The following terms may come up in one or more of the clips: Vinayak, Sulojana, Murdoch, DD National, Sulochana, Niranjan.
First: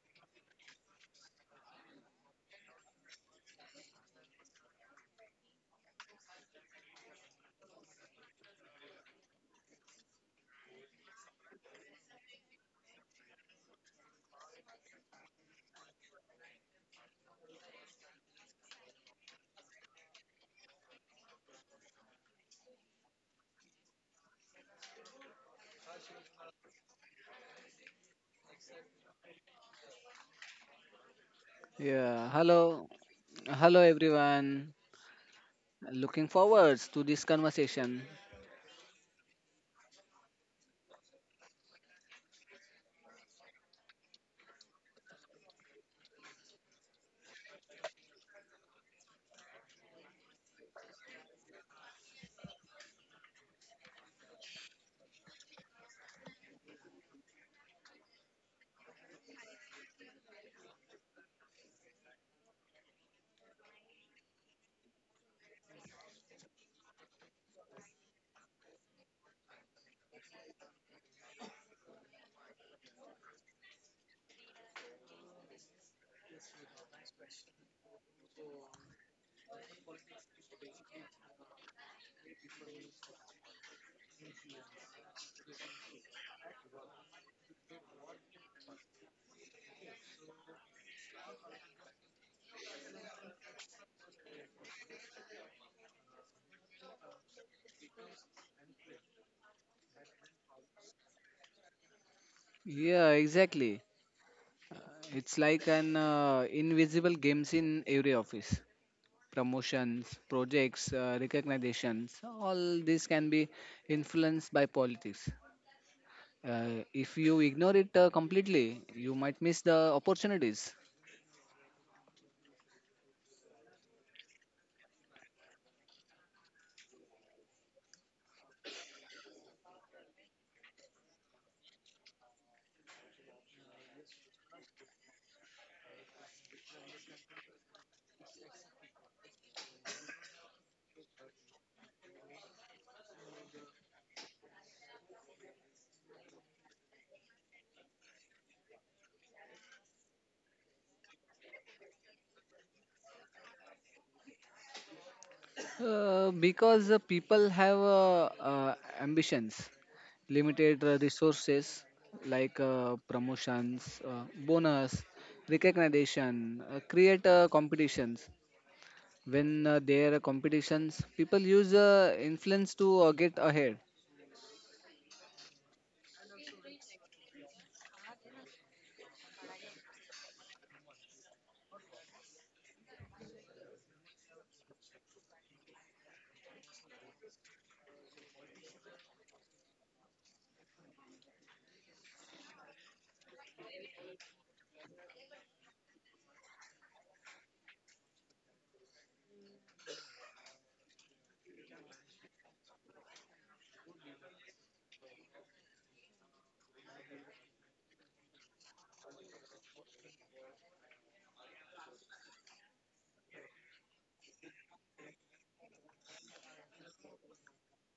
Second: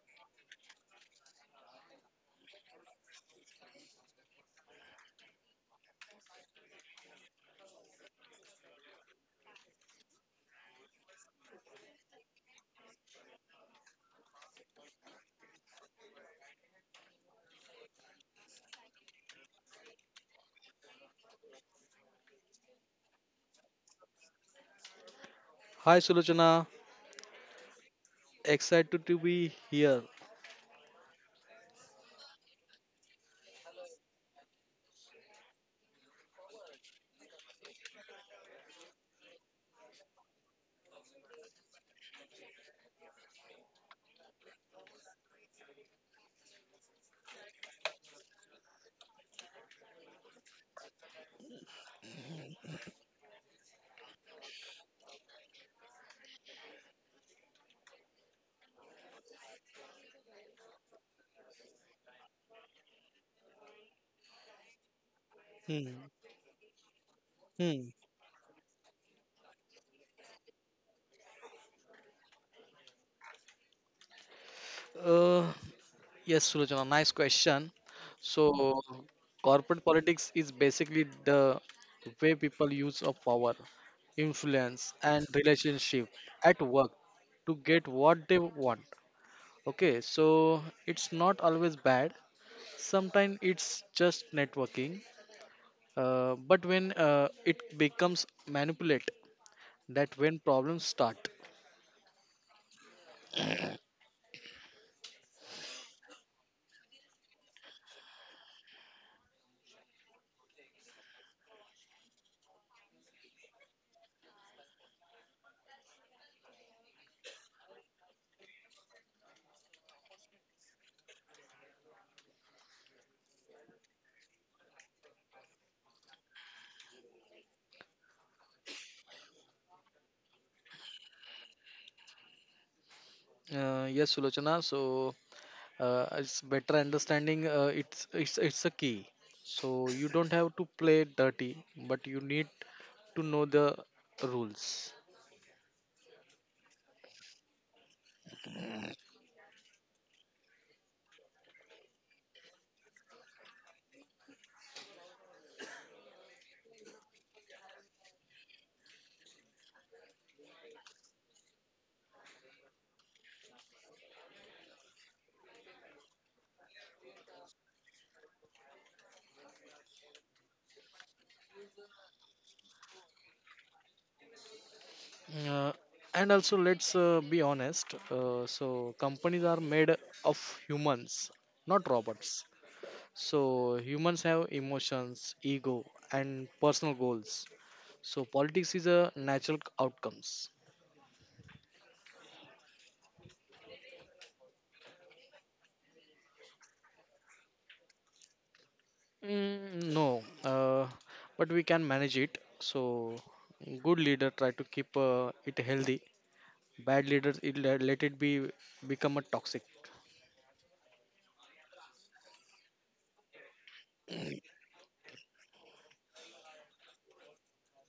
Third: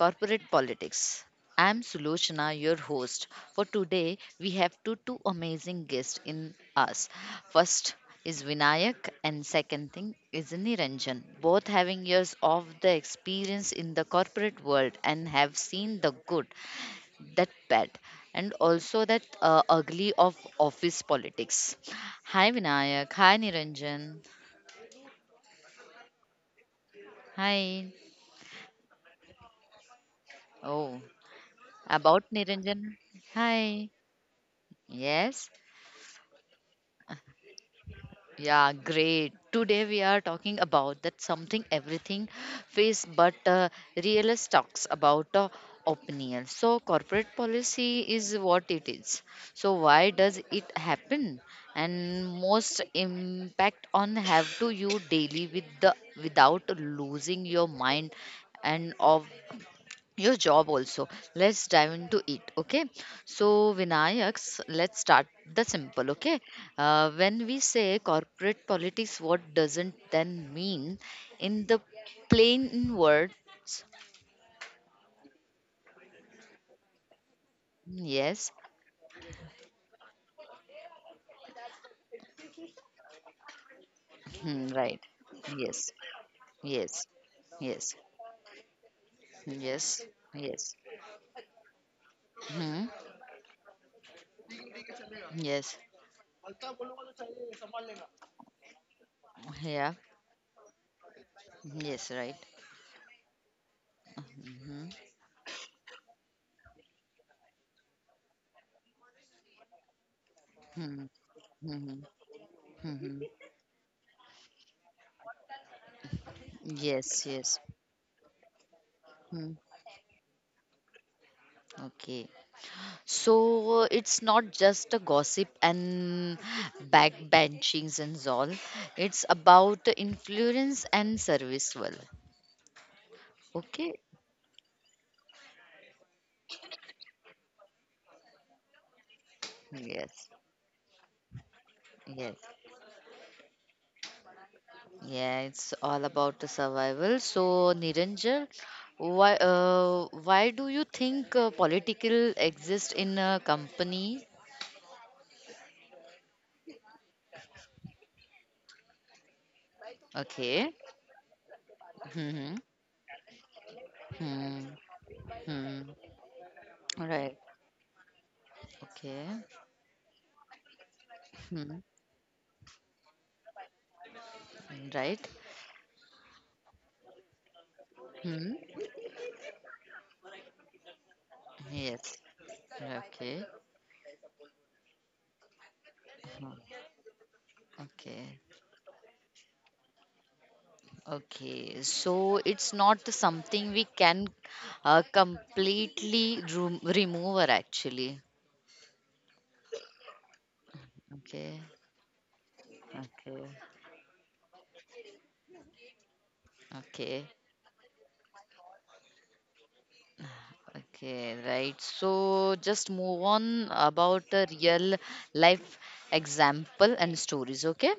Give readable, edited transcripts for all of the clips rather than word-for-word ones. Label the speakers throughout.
Speaker 1: Corporate Politics. I'm Sulochana, your host. For today, we have two amazing guests in us. First is Vinayak, and second thing is Niranjan. Both having years of the experience in the corporate world and have seen the good, that bad, and also that ugly of office politics. Hi Vinayak. Hi Niranjan.
Speaker 2: Hi Sulojana,
Speaker 1: Hi.
Speaker 2: excited to be here.
Speaker 1: Oh. About
Speaker 3: Yeah, hello,
Speaker 1: Niranjan.
Speaker 3: hello
Speaker 1: Hi.
Speaker 3: everyone.
Speaker 1: Yes.
Speaker 3: Looking forwards to this conversation.
Speaker 1: Yeah, great. Today we are talking about that something everything face but realist talks about opinion. So corporate policy is what it is. So why does it happen? And most impact on have to you daily with the without losing your mind and of your job also, let's dive into it. Okay, so Vinayaks, let's start the simple.
Speaker 2: Hmm.
Speaker 1: Okay, when we say
Speaker 2: Hmm.
Speaker 1: corporate politics, what doesn't then mean in the plain words?
Speaker 2: Uh, yes, Sulojana, nice question.
Speaker 1: Yes.
Speaker 2: So, Corporate politics is basically the way people use of power,
Speaker 1: Hmm,
Speaker 2: influence,
Speaker 1: right.
Speaker 2: and
Speaker 1: Yes.
Speaker 2: relationship at work
Speaker 1: Yes.
Speaker 2: to get
Speaker 1: Yes.
Speaker 2: what they want. Okay,
Speaker 1: Yes.
Speaker 2: so
Speaker 1: Yes.
Speaker 2: it's not always bad.
Speaker 1: Hmm.
Speaker 2: Sometimes it's just networking.
Speaker 1: Yes.
Speaker 2: But when it becomes manipulate,
Speaker 1: Yeah.
Speaker 2: that when problems start.
Speaker 1: Yes, right.
Speaker 3: Yeah, exactly.
Speaker 1: Hmm.
Speaker 3: It's like an invisible games in every office. Promotions, projects,
Speaker 1: Hmm. Hmm.
Speaker 3: recognitions, all
Speaker 1: Hmm.
Speaker 3: this
Speaker 1: Hmm.
Speaker 3: can be influenced by politics. If
Speaker 1: Yes,
Speaker 3: you
Speaker 1: yes.
Speaker 3: ignore it completely, you might
Speaker 1: Hmm.
Speaker 3: miss the opportunities.
Speaker 1: Okay. So it's not just a gossip and backbenchings and all. It's about influence and service. Well, okay.
Speaker 2: Yes, Sulochana. So it's better understanding. It's a key. So you
Speaker 1: Yes.
Speaker 2: don't have to play dirty, but you
Speaker 1: Yes.
Speaker 2: need to know the rules.
Speaker 1: Yeah. It's all about the survival. So Niranjan, why do you think political exist in a company?
Speaker 3: Because people have ambitions,
Speaker 1: Okay.
Speaker 3: limited resources
Speaker 1: Hmm.
Speaker 3: like promotions,
Speaker 1: Hmm.
Speaker 3: bonus,
Speaker 1: Hmm. Hmm.
Speaker 3: recognition, create
Speaker 1: Right.
Speaker 3: competitions.
Speaker 1: Okay.
Speaker 3: When there are competitions, people
Speaker 1: Hmm.
Speaker 3: use influence to get ahead.
Speaker 1: Hmm, right.
Speaker 2: Uh, and also, let's be honest.
Speaker 1: Hmm.
Speaker 2: So companies are made of humans, not
Speaker 1: Yes.
Speaker 2: robots. So
Speaker 1: Okay.
Speaker 2: humans have emotions, ego, and
Speaker 1: Hmm.
Speaker 2: personal goals. So
Speaker 1: Okay,
Speaker 2: politics is a natural outcomes.
Speaker 1: okay. So it's not something we can completely remove, or actually.
Speaker 2: No, but
Speaker 1: Okay,
Speaker 2: we can manage it.
Speaker 1: okay,
Speaker 2: Good leader try to keep it healthy. Bad
Speaker 1: okay,
Speaker 2: leaders it, let it be become a toxic.
Speaker 1: okay. Right. So just move on about a real life example and stories. Okay.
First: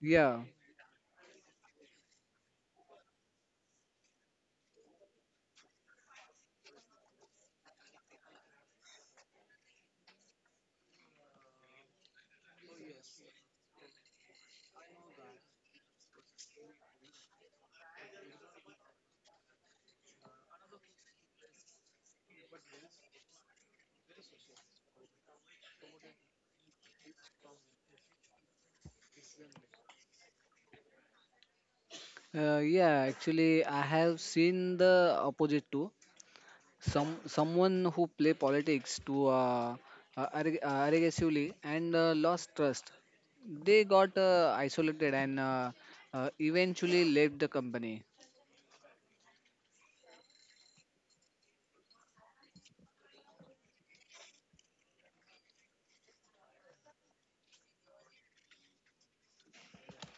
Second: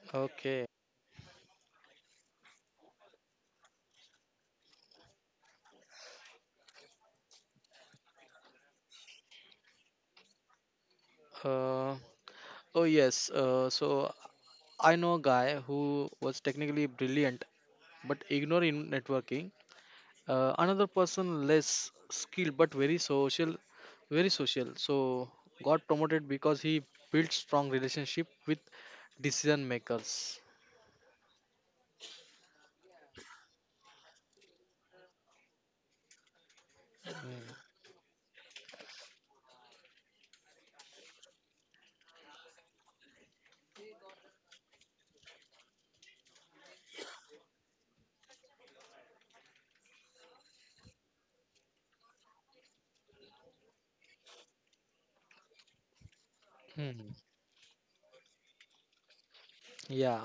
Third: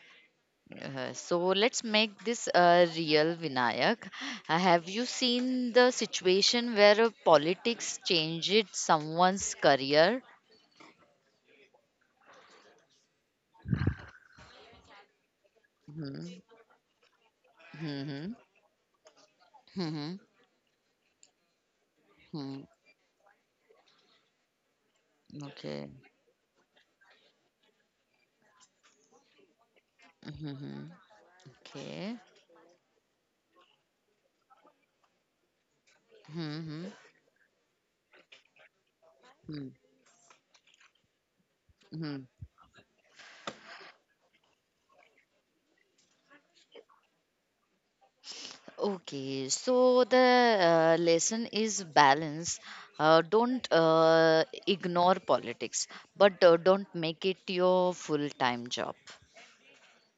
Speaker 3: Yeah,
Speaker 2: Okay.
Speaker 1: So let's make this a real Vinayak. Have you seen the situation where politics changed someone's career?
Speaker 2: Uh, oh yes. So I know a guy who was
Speaker 1: Mm-hmm.
Speaker 2: technically brilliant but
Speaker 1: Mm-hmm.
Speaker 2: ignore in networking.
Speaker 1: Mhm.
Speaker 2: Another person less skilled
Speaker 1: Mhm.
Speaker 2: but very social, very social. So got
Speaker 1: Okay.
Speaker 2: promoted because he built strong relationship with decision makers.
Speaker 1: Mhm. Okay.
Speaker 3: yeah. Actually, I have seen the opposite too.
Speaker 1: Mhm.
Speaker 3: Someone who play politics to
Speaker 1: Mhm.
Speaker 3: aggressively and
Speaker 1: Mhm.
Speaker 3: lost trust. They got isolated and eventually left the company.
Speaker 1: Okay, so the lesson is balance. Don't ignore politics, but don't
Speaker 2: Hmm.
Speaker 1: make it your full-time job.
Speaker 2: Yeah,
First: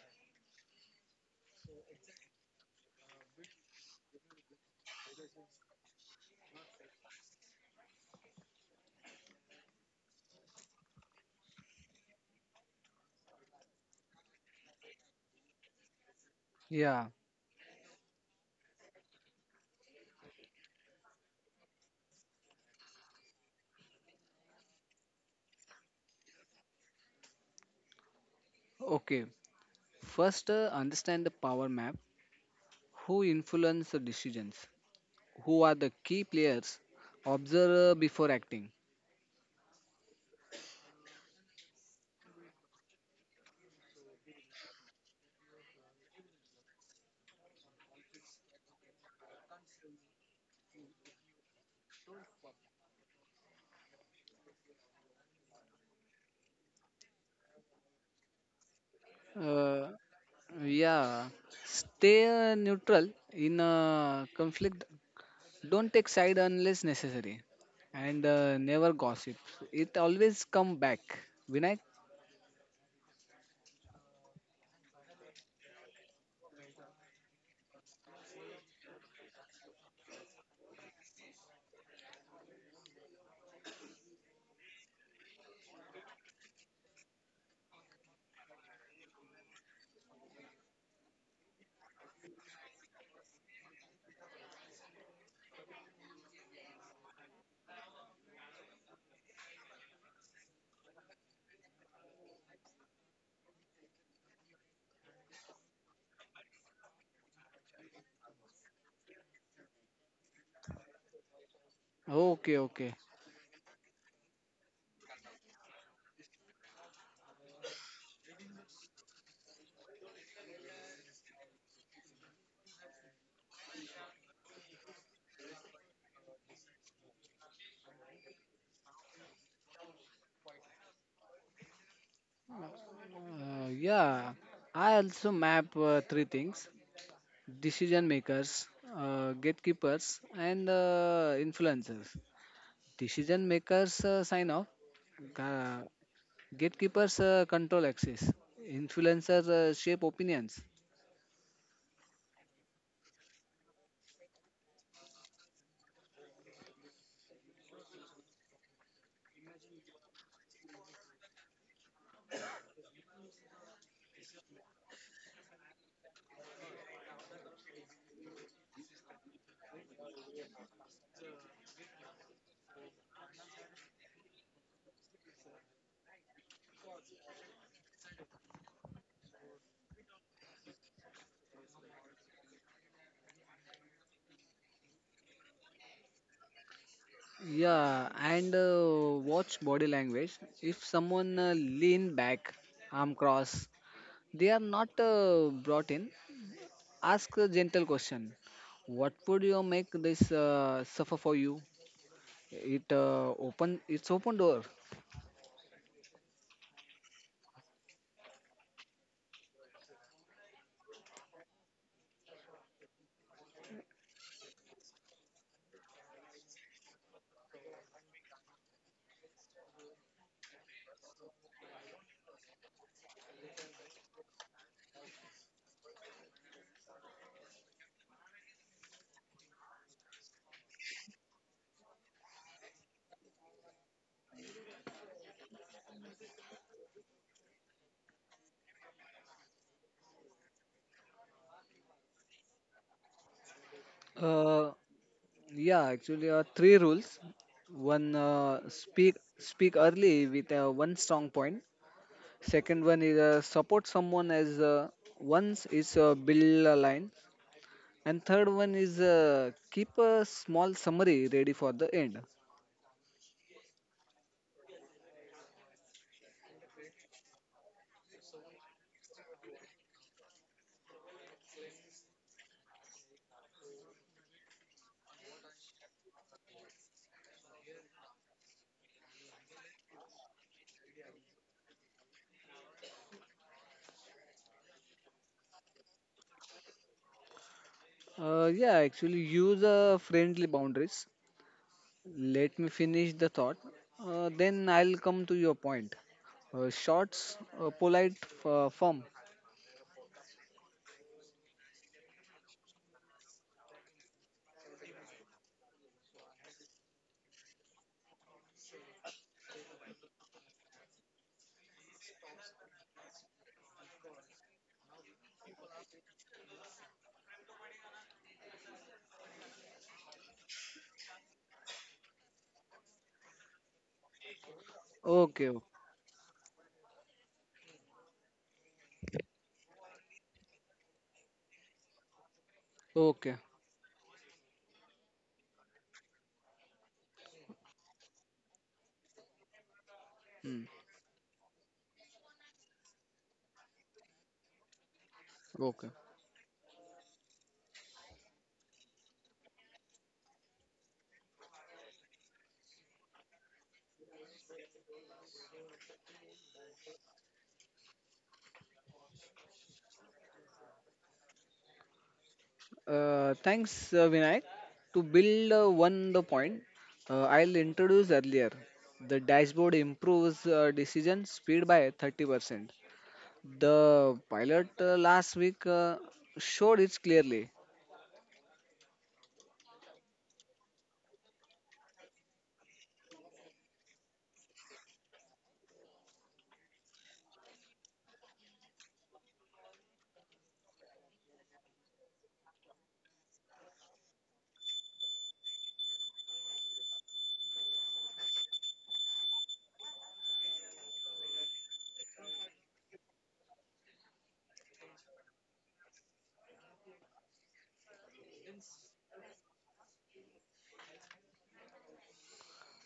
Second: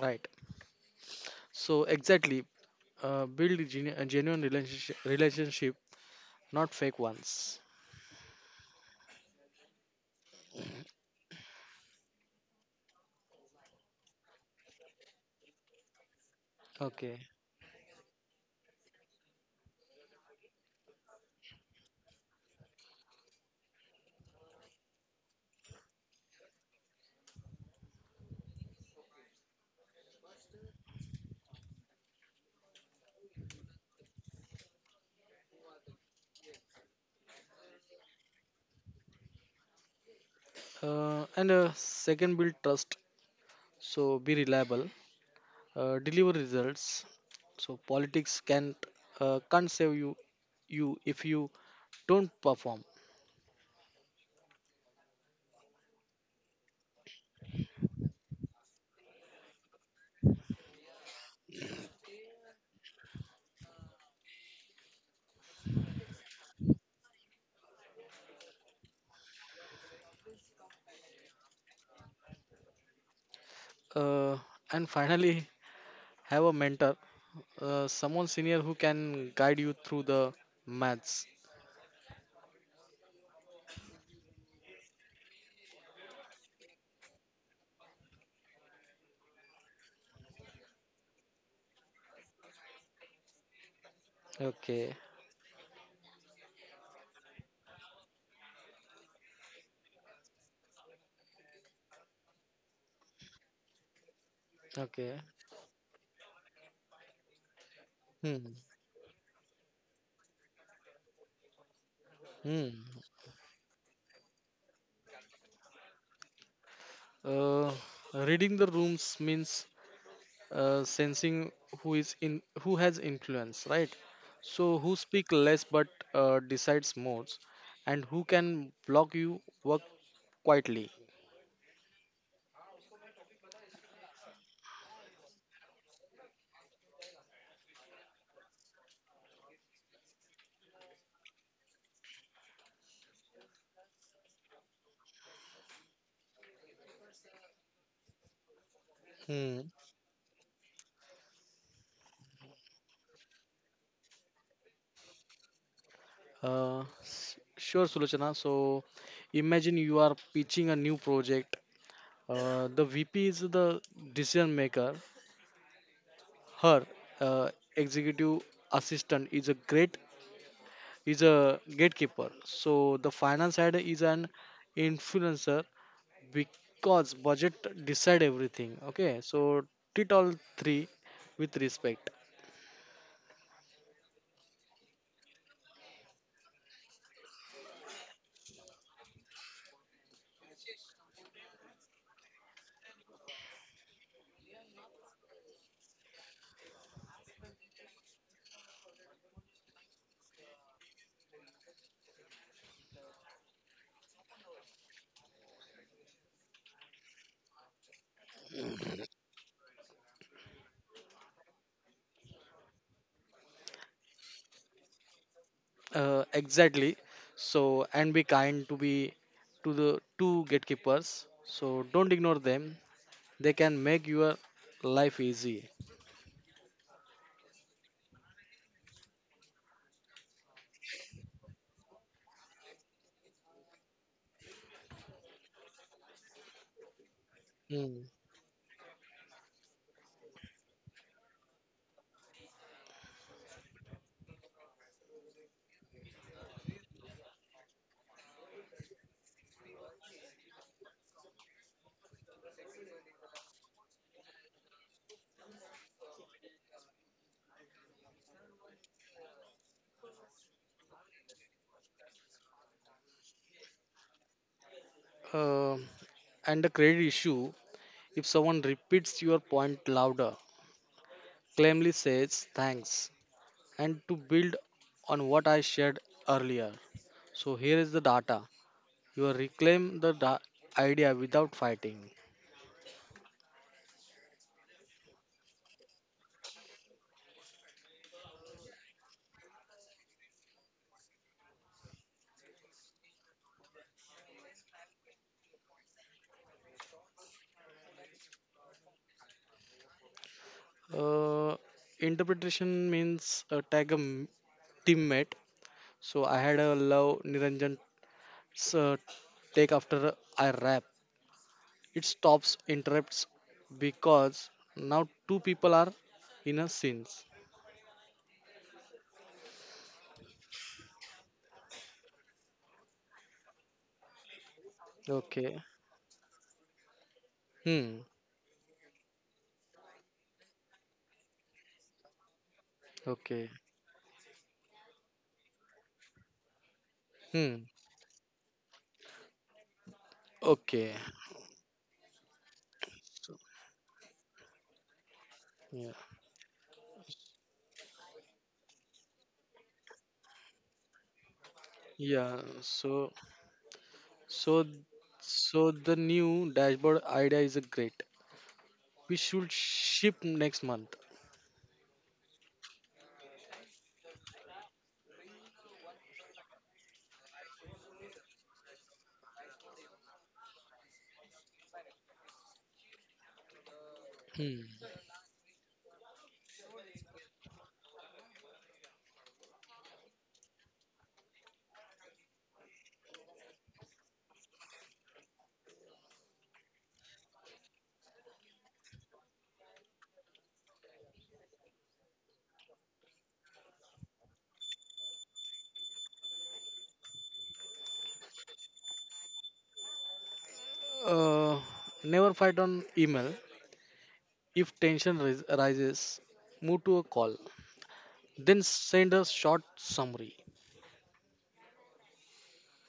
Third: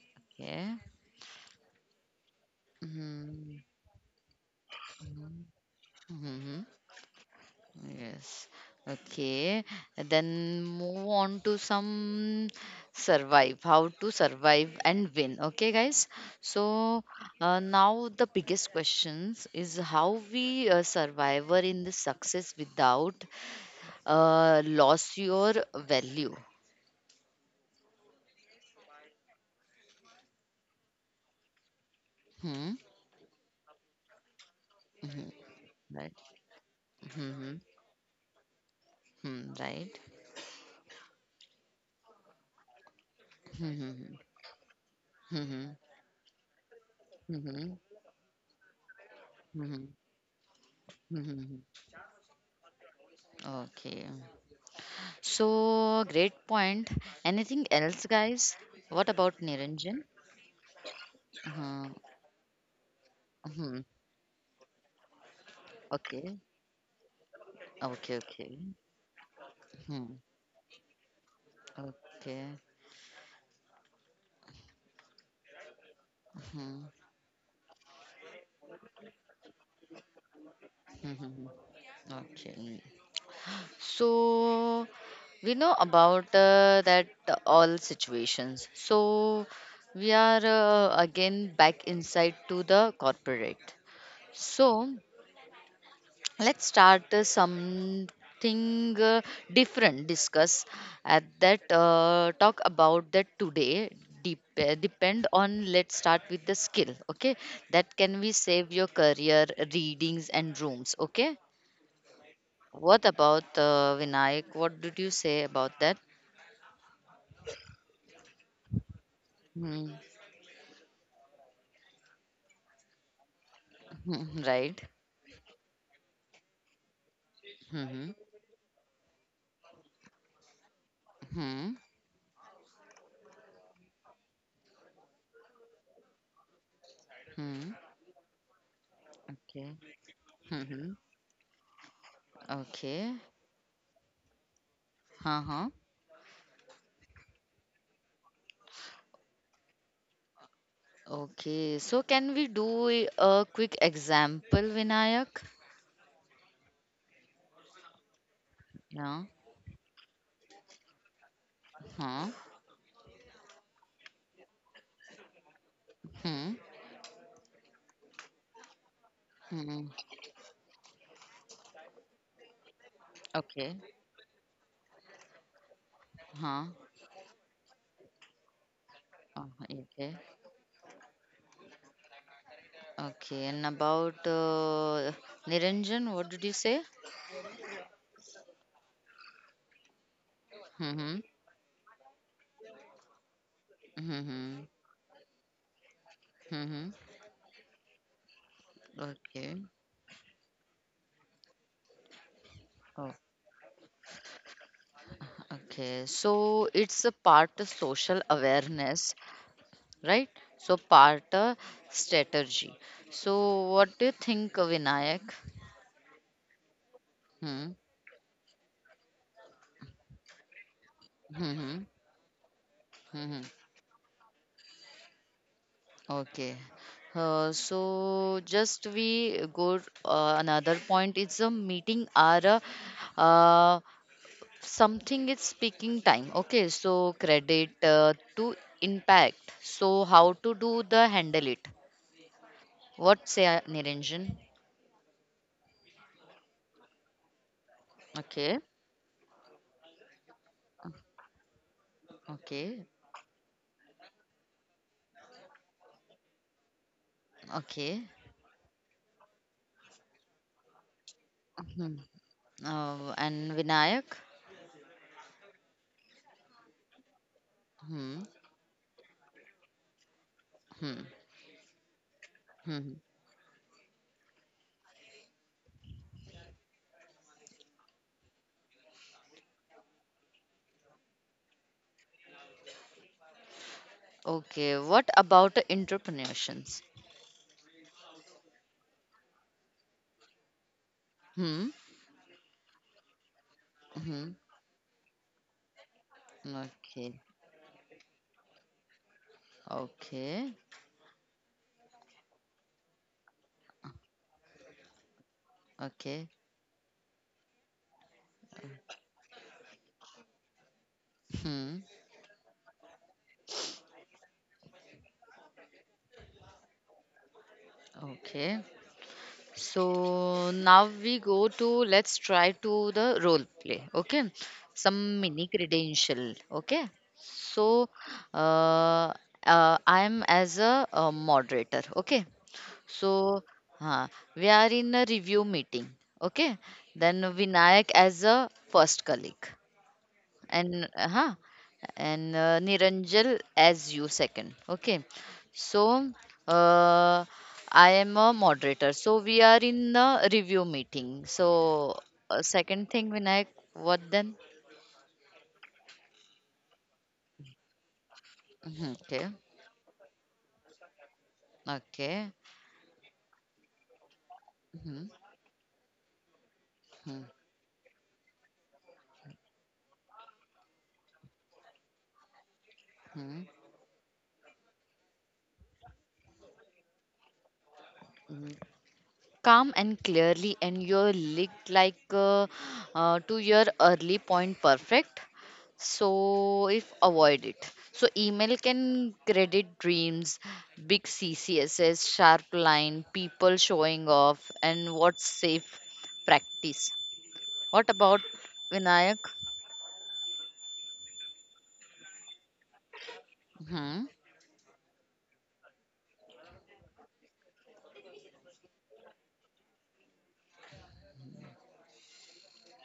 Speaker 2: right.
Speaker 1: Yeah.
Speaker 2: So exactly,
Speaker 1: Mm-hmm.
Speaker 2: build a genuine relationship, relationship,
Speaker 1: Mm-hmm.
Speaker 2: not fake ones.
Speaker 1: Yes. Okay. Then move on to some survive. How to survive and win. Okay, guys. So
Speaker 3: Yeah.
Speaker 2: Okay.
Speaker 1: now the biggest questions is how we survivor in the success without loss your value.
Speaker 3: Okay, first understand the power map.
Speaker 1: Hmm.
Speaker 3: Who influence the decisions?
Speaker 1: Hmm,
Speaker 3: Who are the
Speaker 1: right.
Speaker 3: key players?
Speaker 1: Hmm. Hmm.
Speaker 3: Observe before acting.
Speaker 1: Hmm, right.
Speaker 2: And Second, build trust.
Speaker 1: Hmm.
Speaker 2: So
Speaker 1: Hmm.
Speaker 2: be reliable.
Speaker 1: Hmm. Hmm. Hmm. Hmm.
Speaker 2: Deliver results.
Speaker 1: Hmm. Hmm,
Speaker 2: So politics can't
Speaker 1: hmm,
Speaker 2: save you
Speaker 1: hmm,
Speaker 2: if you
Speaker 1: hmm.
Speaker 2: don't perform.
Speaker 1: Okay. So, great point. Anything else, guys? What about
Speaker 3: Uh,
Speaker 1: Niranjan?
Speaker 3: yeah,
Speaker 1: Uh,
Speaker 3: stay neutral in
Speaker 1: hmm.
Speaker 3: conflict. Don't take side
Speaker 1: Okay.
Speaker 3: unless necessary,
Speaker 1: Okay.
Speaker 3: and
Speaker 1: Okay.
Speaker 3: never gossip. It
Speaker 1: Hmm.
Speaker 3: always come back. Vinayak.
Speaker 1: Okay.
Speaker 2: Uh, and finally, have a
Speaker 1: Hmm.
Speaker 2: mentor, someone senior who can guide you through the
Speaker 1: Hmm,
Speaker 2: maths.
Speaker 1: hmm, hmm. Okay. So, we know about that all situations. So, we are again back inside to the corporate. So,
Speaker 2: Okay.
Speaker 1: let's start something uh, different discuss at that talk about that today. Dep- uh,
Speaker 2: Okay.
Speaker 1: depend on, let's start with the skill. Okay, that can we
Speaker 2: Hmm.
Speaker 1: save your career readings and rooms? Okay,
Speaker 3: Okay,
Speaker 2: Hmm.
Speaker 3: okay.
Speaker 1: what about Vinayak? What did you say about that?
Speaker 2: Uh, Reading the rooms means
Speaker 1: Hmm.
Speaker 2: sensing who is in who has influence, right?
Speaker 1: Hmm, hmm,
Speaker 2: So
Speaker 1: right.
Speaker 2: who speak less but decides more, and
Speaker 1: Hmm.
Speaker 2: who can block you work quietly.
Speaker 1: Hmm.
Speaker 3: Yeah, I also map three things.
Speaker 1: Hmm. Hmm,
Speaker 3: Decision makers,
Speaker 1: okay.
Speaker 3: gatekeepers,
Speaker 1: Hmm.
Speaker 3: and
Speaker 1: Hmm,
Speaker 3: influencers.
Speaker 1: okay.
Speaker 3: Decision makers sign off,
Speaker 1: Huh, huh.
Speaker 3: uh, gatekeepers control access, influencers
Speaker 2: Hmm.
Speaker 3: shape opinions.
Speaker 1: Okay, so can we do a quick example, Vinayak?
Speaker 2: Sure, Sulochana. So
Speaker 1: Yeah.
Speaker 2: imagine you are pitching a new project.
Speaker 1: Huh.
Speaker 2: The VP is the decision maker.
Speaker 1: Hmm.
Speaker 2: Her uh, executive assistant
Speaker 1: Hmm.
Speaker 2: is a gatekeeper. So the finance
Speaker 1: Okay.
Speaker 2: head is an influencer
Speaker 1: Huh.
Speaker 2: because budget decide everything. Okay,
Speaker 1: Uh,
Speaker 2: so treat
Speaker 1: okay.
Speaker 2: all three with respect.
Speaker 1: Okay. And about Niranjan, what did you say?
Speaker 3: Yeah, and watch body language. If
Speaker 1: Mm-hmm.
Speaker 3: someone lean back, arm cross, they
Speaker 1: Mm-hmm.
Speaker 3: are not brought in.
Speaker 1: Mm-hmm.
Speaker 3: Ask a gentle question. What would
Speaker 1: Okay.
Speaker 3: you make this suffer for you? It
Speaker 1: Oh,
Speaker 3: open. It's open door.
Speaker 1: okay. So it's a part of social awareness, right? So part of strategy. So what do you think, Vinayak?
Speaker 2: Exactly.
Speaker 1: Hmm.
Speaker 2: So and be kind to the two gatekeepers. So
Speaker 1: Mm-hmm.
Speaker 2: don't ignore them. They can make your life easy.
Speaker 1: Okay. So just we go another point, it's a meeting or a, uh, something, it's speaking time. Okay, so credit
Speaker 2: Mm.
Speaker 1: to impact, so how to do the handle it? What say, Niranjan?
Speaker 3: Uh, Yeah, actually, three rules. One,
Speaker 1: Okay.
Speaker 3: speak early with one strong point. Second
Speaker 1: Okay.
Speaker 3: one is support someone as once is build a line.
Speaker 1: Okay.
Speaker 3: And third one is keep a small summary ready for the
Speaker 1: Hmm.
Speaker 3: end.
Speaker 1: And Vinayak?
Speaker 2: Uh, and the credit issue,
Speaker 1: Hmm.
Speaker 2: if someone repeats your point louder,
Speaker 1: Hmm.
Speaker 2: claimly says
Speaker 1: Hmm.
Speaker 2: thanks. And to build on what I shared earlier, so here is the data. You reclaim the idea without fighting.
Speaker 1: Okay, what about entrepreneurs?
Speaker 3: Yeah, actually, use friendly boundaries.
Speaker 1: Hmm.
Speaker 3: Let me finish the thought.
Speaker 1: Hmm.
Speaker 3: Then I'll come to your point.
Speaker 1: Okay.
Speaker 3: Shorts, polite, firm.
Speaker 1: Okay,
Speaker 2: Uh, Interpretation means tag a teammate. So
Speaker 1: okay,
Speaker 2: I had a love Niranjan uh, take after I rap.
Speaker 1: hmm,
Speaker 2: It stops interrupts because now two people are in a scene.
Speaker 1: okay. So now we go to, let's try to the role play. Okay, some
Speaker 3: Okay,
Speaker 1: mini
Speaker 3: okay,
Speaker 2: Okay.
Speaker 1: credential. Okay, so
Speaker 2: Hmm.
Speaker 1: uh, I'm as a, uh, moderator. Okay,
Speaker 3: okay.
Speaker 1: so
Speaker 2: Okay.
Speaker 1: huh, we are in a review meeting. Okay, then
Speaker 2: Hmm.
Speaker 1: Vinayak as a first colleague.
Speaker 3: Hmm,
Speaker 2: Okay.
Speaker 1: and uh, huh and
Speaker 2: So,
Speaker 1: Niranjal as you second. Okay,
Speaker 3: okay.
Speaker 2: yeah.
Speaker 1: so uh, I am a moderator. So we are in a review meeting. So
Speaker 2: Yeah.
Speaker 1: second
Speaker 2: So
Speaker 1: thing, Vinayak, what then?
Speaker 2: So, so the new dashboard idea is a great.
Speaker 1: Mhm,
Speaker 2: We
Speaker 1: okay,
Speaker 2: should ship next month.
Speaker 1: okay.
Speaker 3: Thanks, Vinayak. To
Speaker 1: Mm-hmm.
Speaker 3: build one the point,
Speaker 1: Mm-hmm.
Speaker 3: I'll introduce earlier. The dashboard improves decision speed by 30%.
Speaker 1: Mm-hmm.
Speaker 3: The
Speaker 2: Hmm.
Speaker 3: pilot last week showed it clearly.
Speaker 1: Calm and clearly and your look like to your early point perfect. So if avoid it, so email can credit dreams, big ccss sharp line, people showing off, and what's safe practice? What about Vinayak?
Speaker 2: Uh, Never fight on email.
Speaker 1: Hmm.
Speaker 2: If tension rises, move to a call. Then send a short summary.